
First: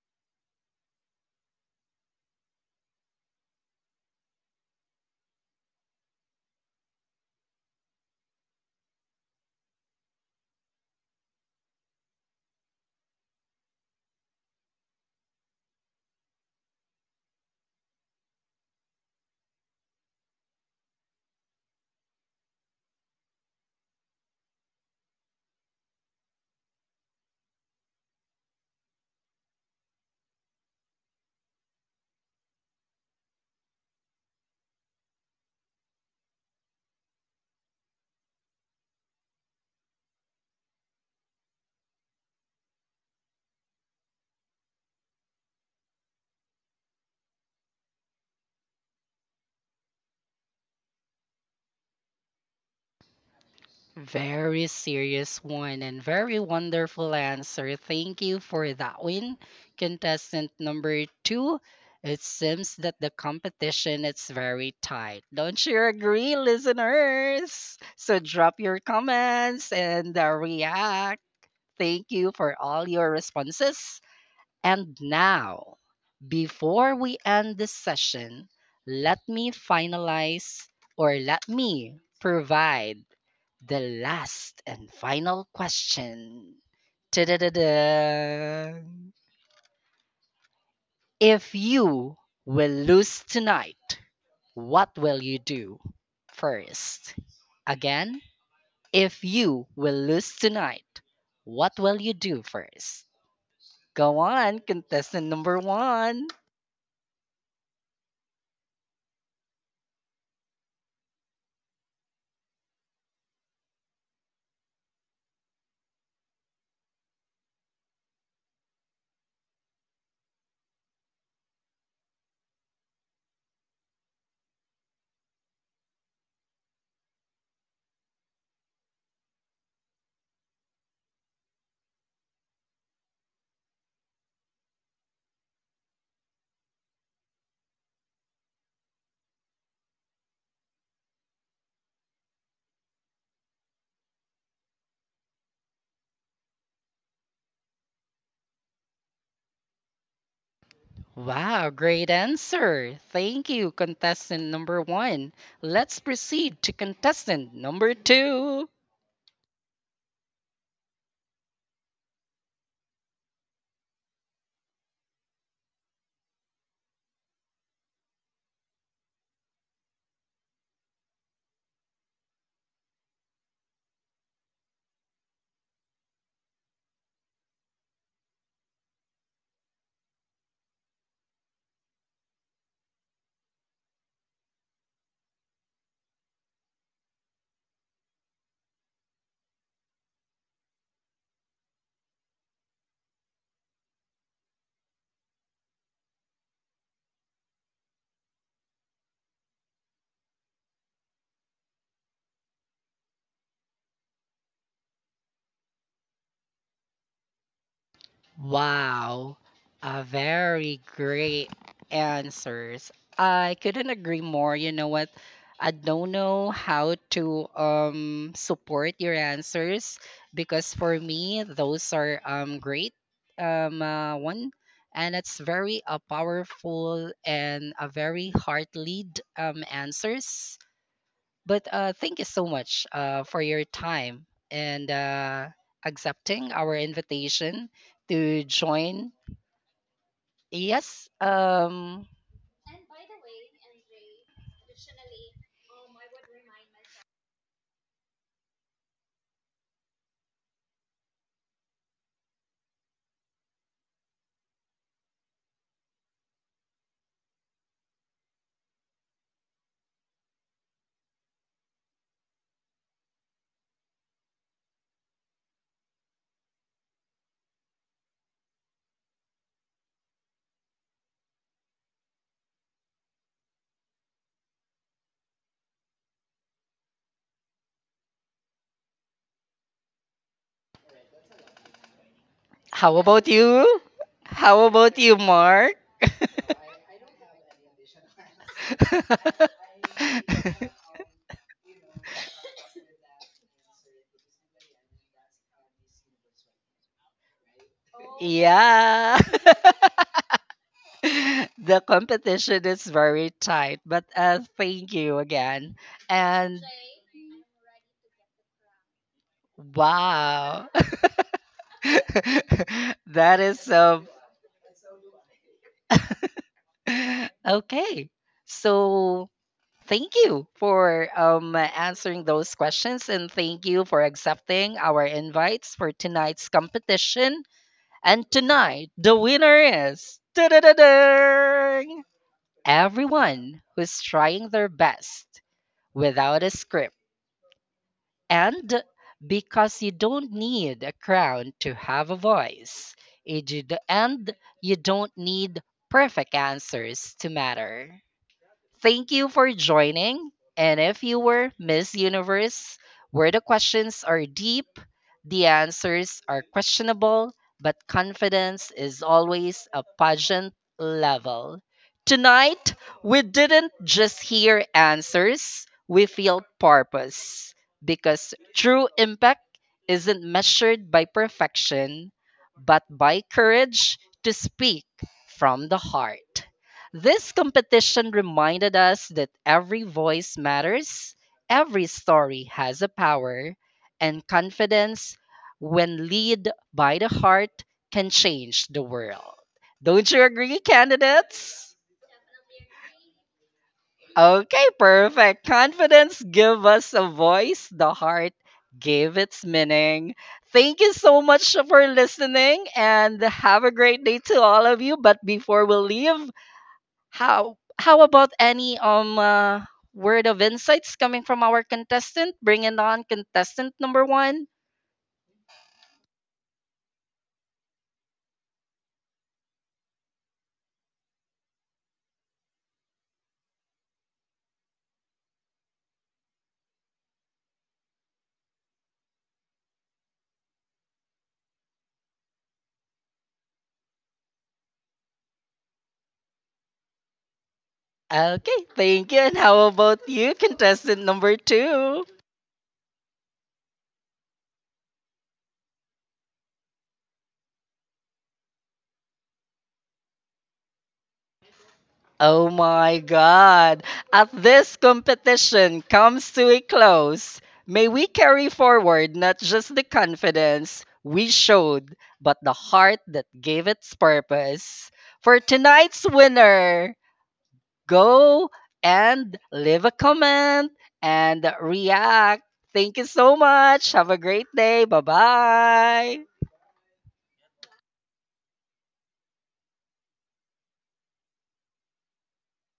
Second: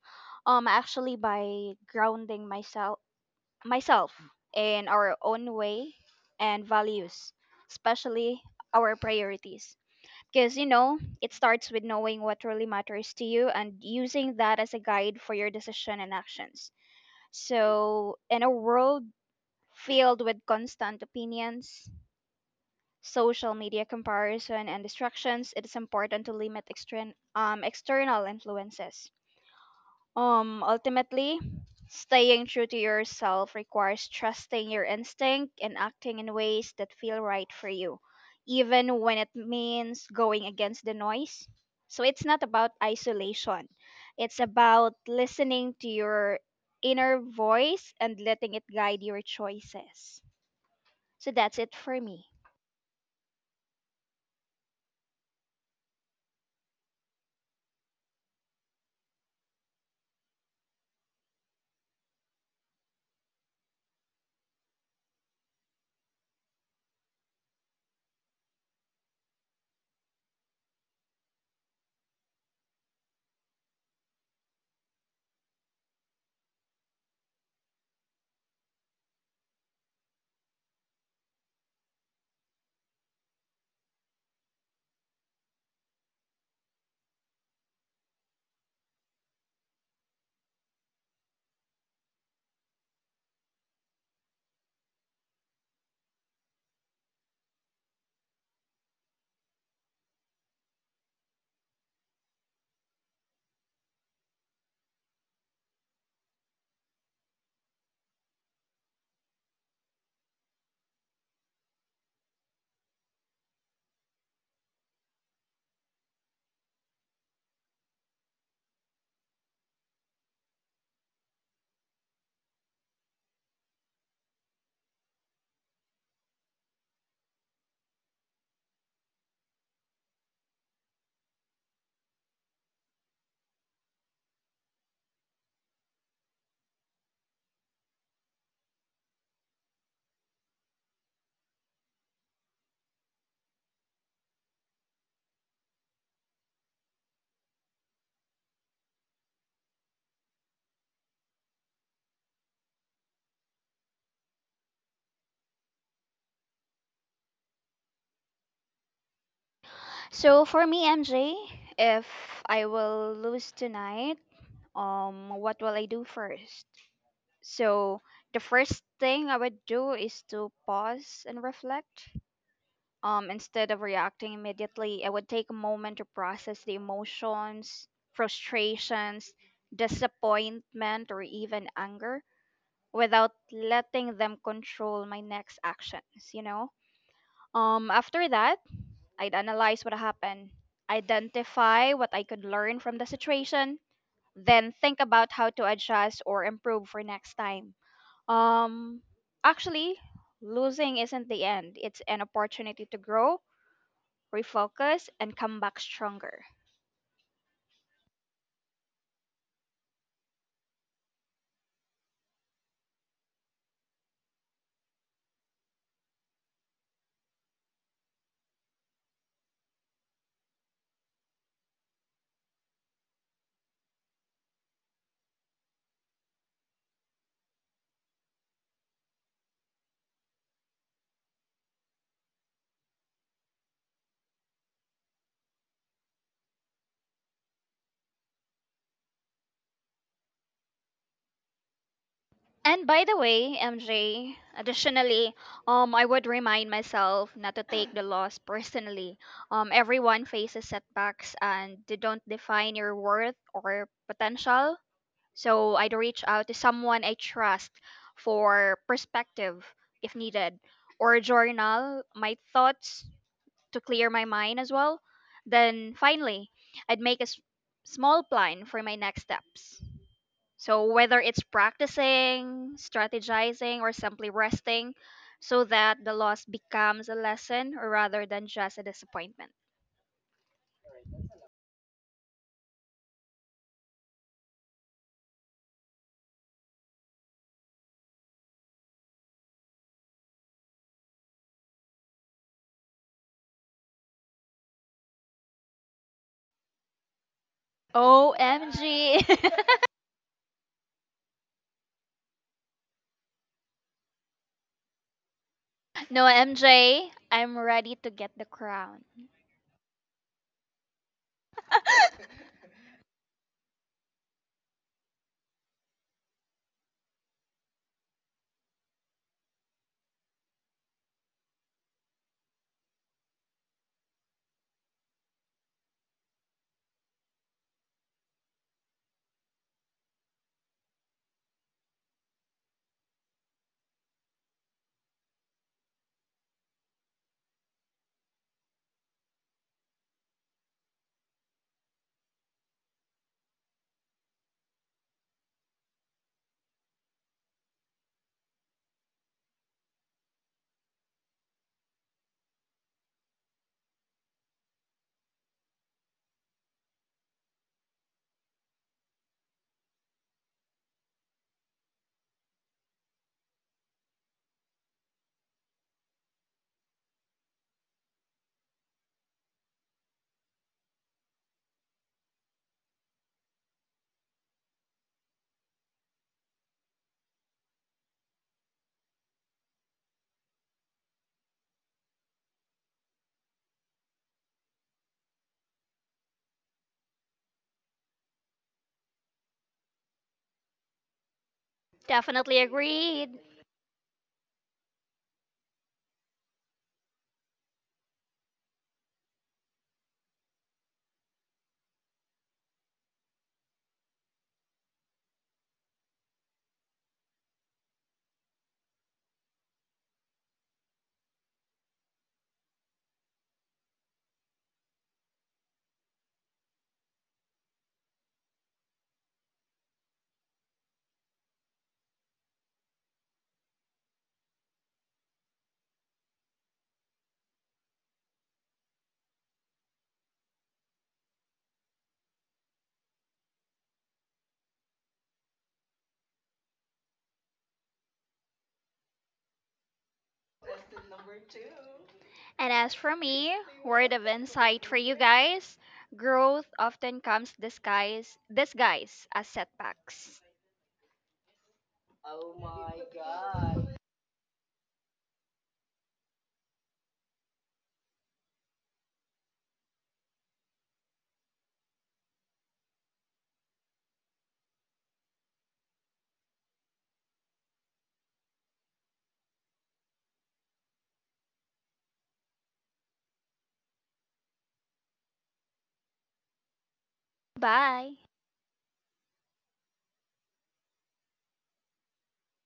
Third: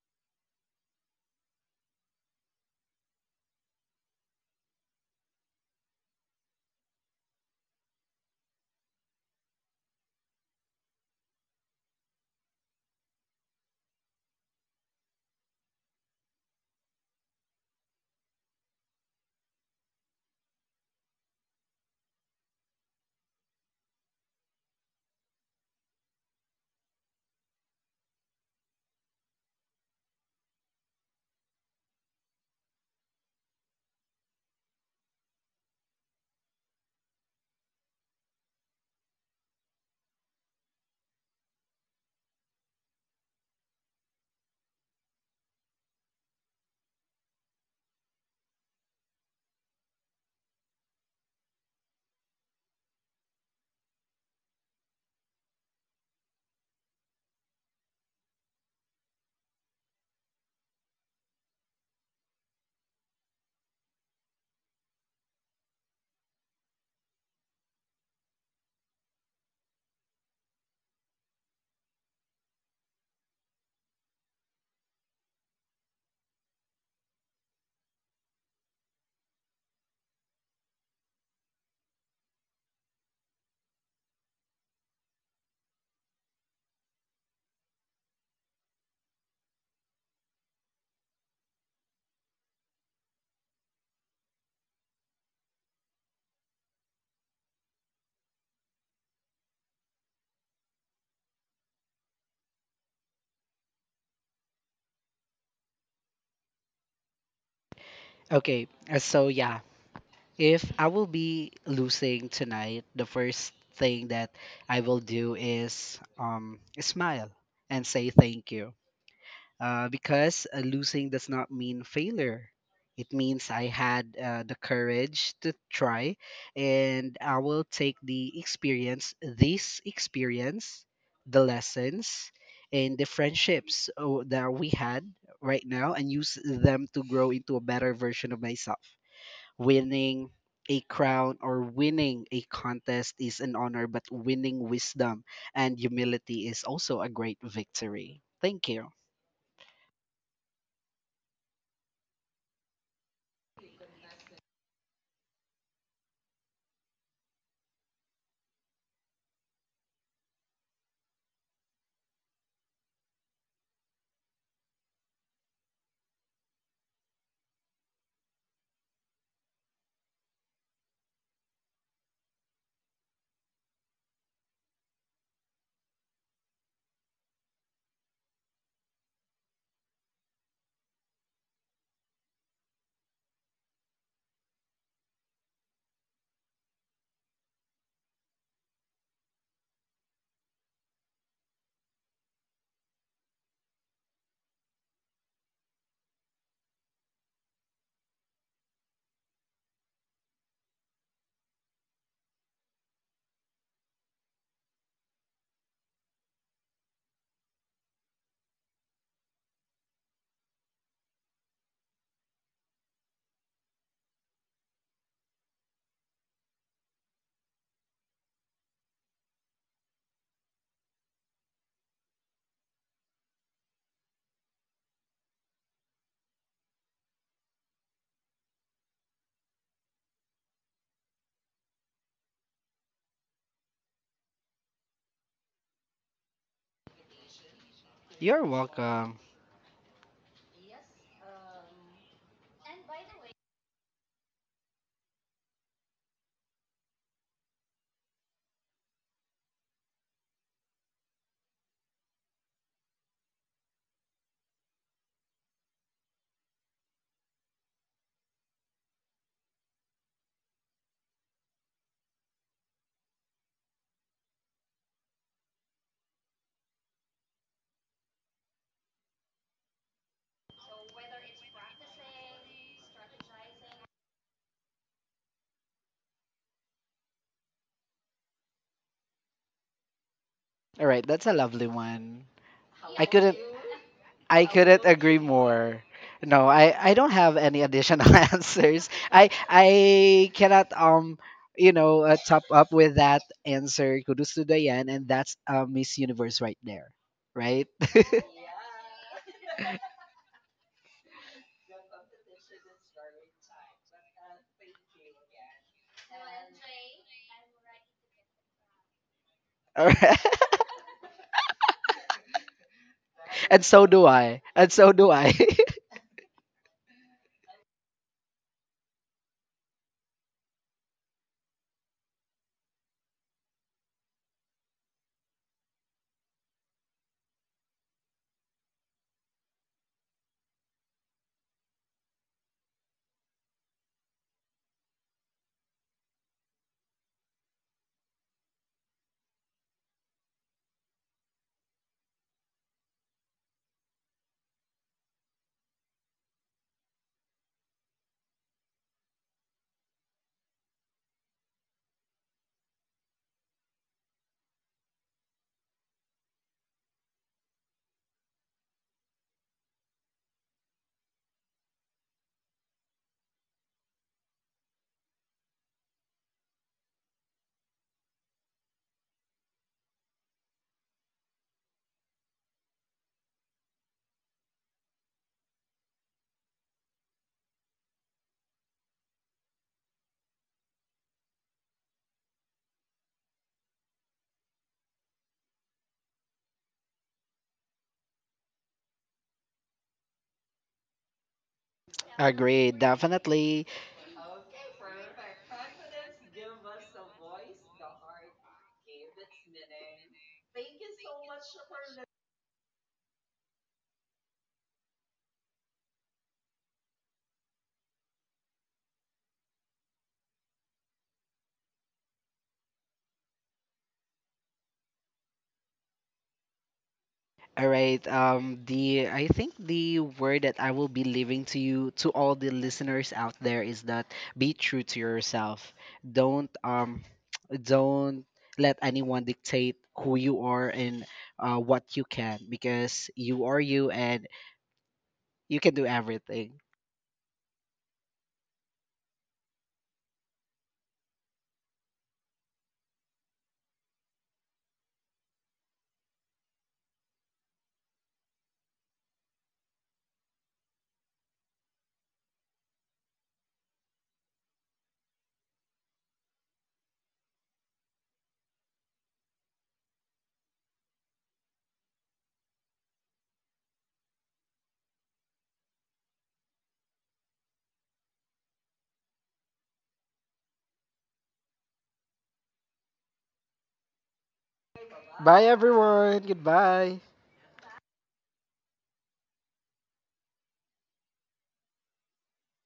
Speaker 3: Actually, by grounding myself in our own way and values, especially our priorities. Because you know, it starts with knowing what really matters to you and using that as a guide for your decision and actions. So, in a world filled with constant opinions, social media comparison and distractions, it is important to limit external influences. Ultimately, staying true to yourself requires trusting your instinct and acting in ways that feel right for you, even when it means going against the noise. So it's not about isolation. It's about listening to your inner voice and letting it guide your choices. So that's it for me.
Speaker 1: Very serious one and very wonderful answer. Thank you for that win. Contestant number two, it seems that the competition is very tight. Don't you agree, listeners? So drop your comments and react. Thank you for all your responses. And now, before we end this session, let me finalize or let me provide the last and final question. Ta-da-da-da. If you will lose tonight, what will you do first? Again, if you will lose tonight, what will you do first? Go on, contestant number one.
Speaker 2: Okay, so yeah, if I will be losing tonight, the first thing that I will do is smile and say thank you. Because losing does not mean failure. It means I had the courage to try, and I will take the experience, this experience, the lessons, and the friendships oh, that we had right now, and use them to grow into a better version of myself. Winning a crown or winning a contest is an honor, but winning wisdom and humility is also a great victory. Thank you.
Speaker 1: Wow, great answer. Thank you, contestant number one. Let's proceed to contestant number two.
Speaker 3: So for me, MJ, if I will lose tonight, what will I do first? So the first thing I would do is to pause and reflect. Instead of reacting immediately, I would take a moment to process the emotions, frustrations, disappointment, or even anger without letting them control my next actions, you know? After that, I'd analyze what happened, identify what I could learn from the situation, then think about how to adjust or improve for next time. Um, actually, losing isn't the end, it's an opportunity to grow, refocus, and come back stronger.
Speaker 1: Wow, a very great answers. I couldn't agree more. You know what? I don't know how to support your answers, because for me those are great, one, and it's very powerful and a very heart lead answers, but thank you so much for your time and accepting our invitation to
Speaker 2: You're
Speaker 1: join.
Speaker 2: welcome.
Speaker 1: Yes. Um,
Speaker 3: And by the way, MJ, additionally, I would remind myself not to take the loss personally. Everyone faces setbacks and they don't define your worth or potential. So I'd reach out to someone I trust for perspective if needed, or journal my thoughts to clear my mind as well. Then finally, I'd make a small plan for my next steps. So whether it's practicing, strategizing, or simply resting, so that the loss becomes a lesson rather than just a disappointment.
Speaker 2: All right, that's a lovely one.
Speaker 1: how
Speaker 2: I
Speaker 1: about
Speaker 2: couldn't
Speaker 1: you?
Speaker 2: I
Speaker 1: How
Speaker 2: couldn't
Speaker 1: about you,
Speaker 2: agree
Speaker 1: Mark?
Speaker 2: more. No, I don't have any additional answers. I I cannot you know top up with that answer. Kudos to Diane, and that's Miss Universe right there, right?
Speaker 3: OMG!
Speaker 1: Yeah. The competition is very tight, but thank you again.
Speaker 3: No,
Speaker 1: And
Speaker 3: MJ, I'm ready to get the crown.
Speaker 2: All right.
Speaker 1: wow. That is
Speaker 2: And so do
Speaker 1: so
Speaker 2: I. And so do I.
Speaker 1: okay. So thank you for answering those questions and thank you for accepting our invites for tonight's competition. And tonight, the winner is Da-da-da-dang! Everyone who's trying their best without a script. And because you don't need a crown to have a voice, and you don't need perfect answers to matter. Thank you for joining. And if you were Miss Universe, where the questions are deep, the answers are questionable, but confidence is always a pageant level. Tonight, we didn't just hear answers, we feel purpose. Because true impact isn't measured by perfection, but by courage to speak from the heart. This competition reminded us that every voice matters, every story has a power, and confidence, when led by the heart, can change the world. Don't you agree, candidates?
Speaker 3: Definitely
Speaker 2: Agreed,
Speaker 3: agreed.
Speaker 2: definitely.
Speaker 1: Okay, perfect. Confidence give us a voice, the heart gave its meaning. Thank you so much for listening and have a great day to all of you. But before we leave, how about any word of insights coming from our contestant? Bringing on contestant number one.
Speaker 2: All right. The I think the word that I will be leaving to you, to all the listeners out there, is that be true to yourself. Don't don't let anyone dictate who you are and what you can, because you are you and you can do everything.
Speaker 1: Okay, thank you. And how about you, contestant number two?
Speaker 3: And as for me, word of insight for you guys, growth often comes disguised as setbacks.
Speaker 1: Oh my God. As this competition comes to a close, may we carry forward not just the confidence we showed, but the heart that gave its purpose. For tonight's winner, go and leave a comment and react. Thank you so much. Have a great day. Bye
Speaker 2: Bye, everyone.
Speaker 1: bye.
Speaker 2: Goodbye.
Speaker 3: Bye.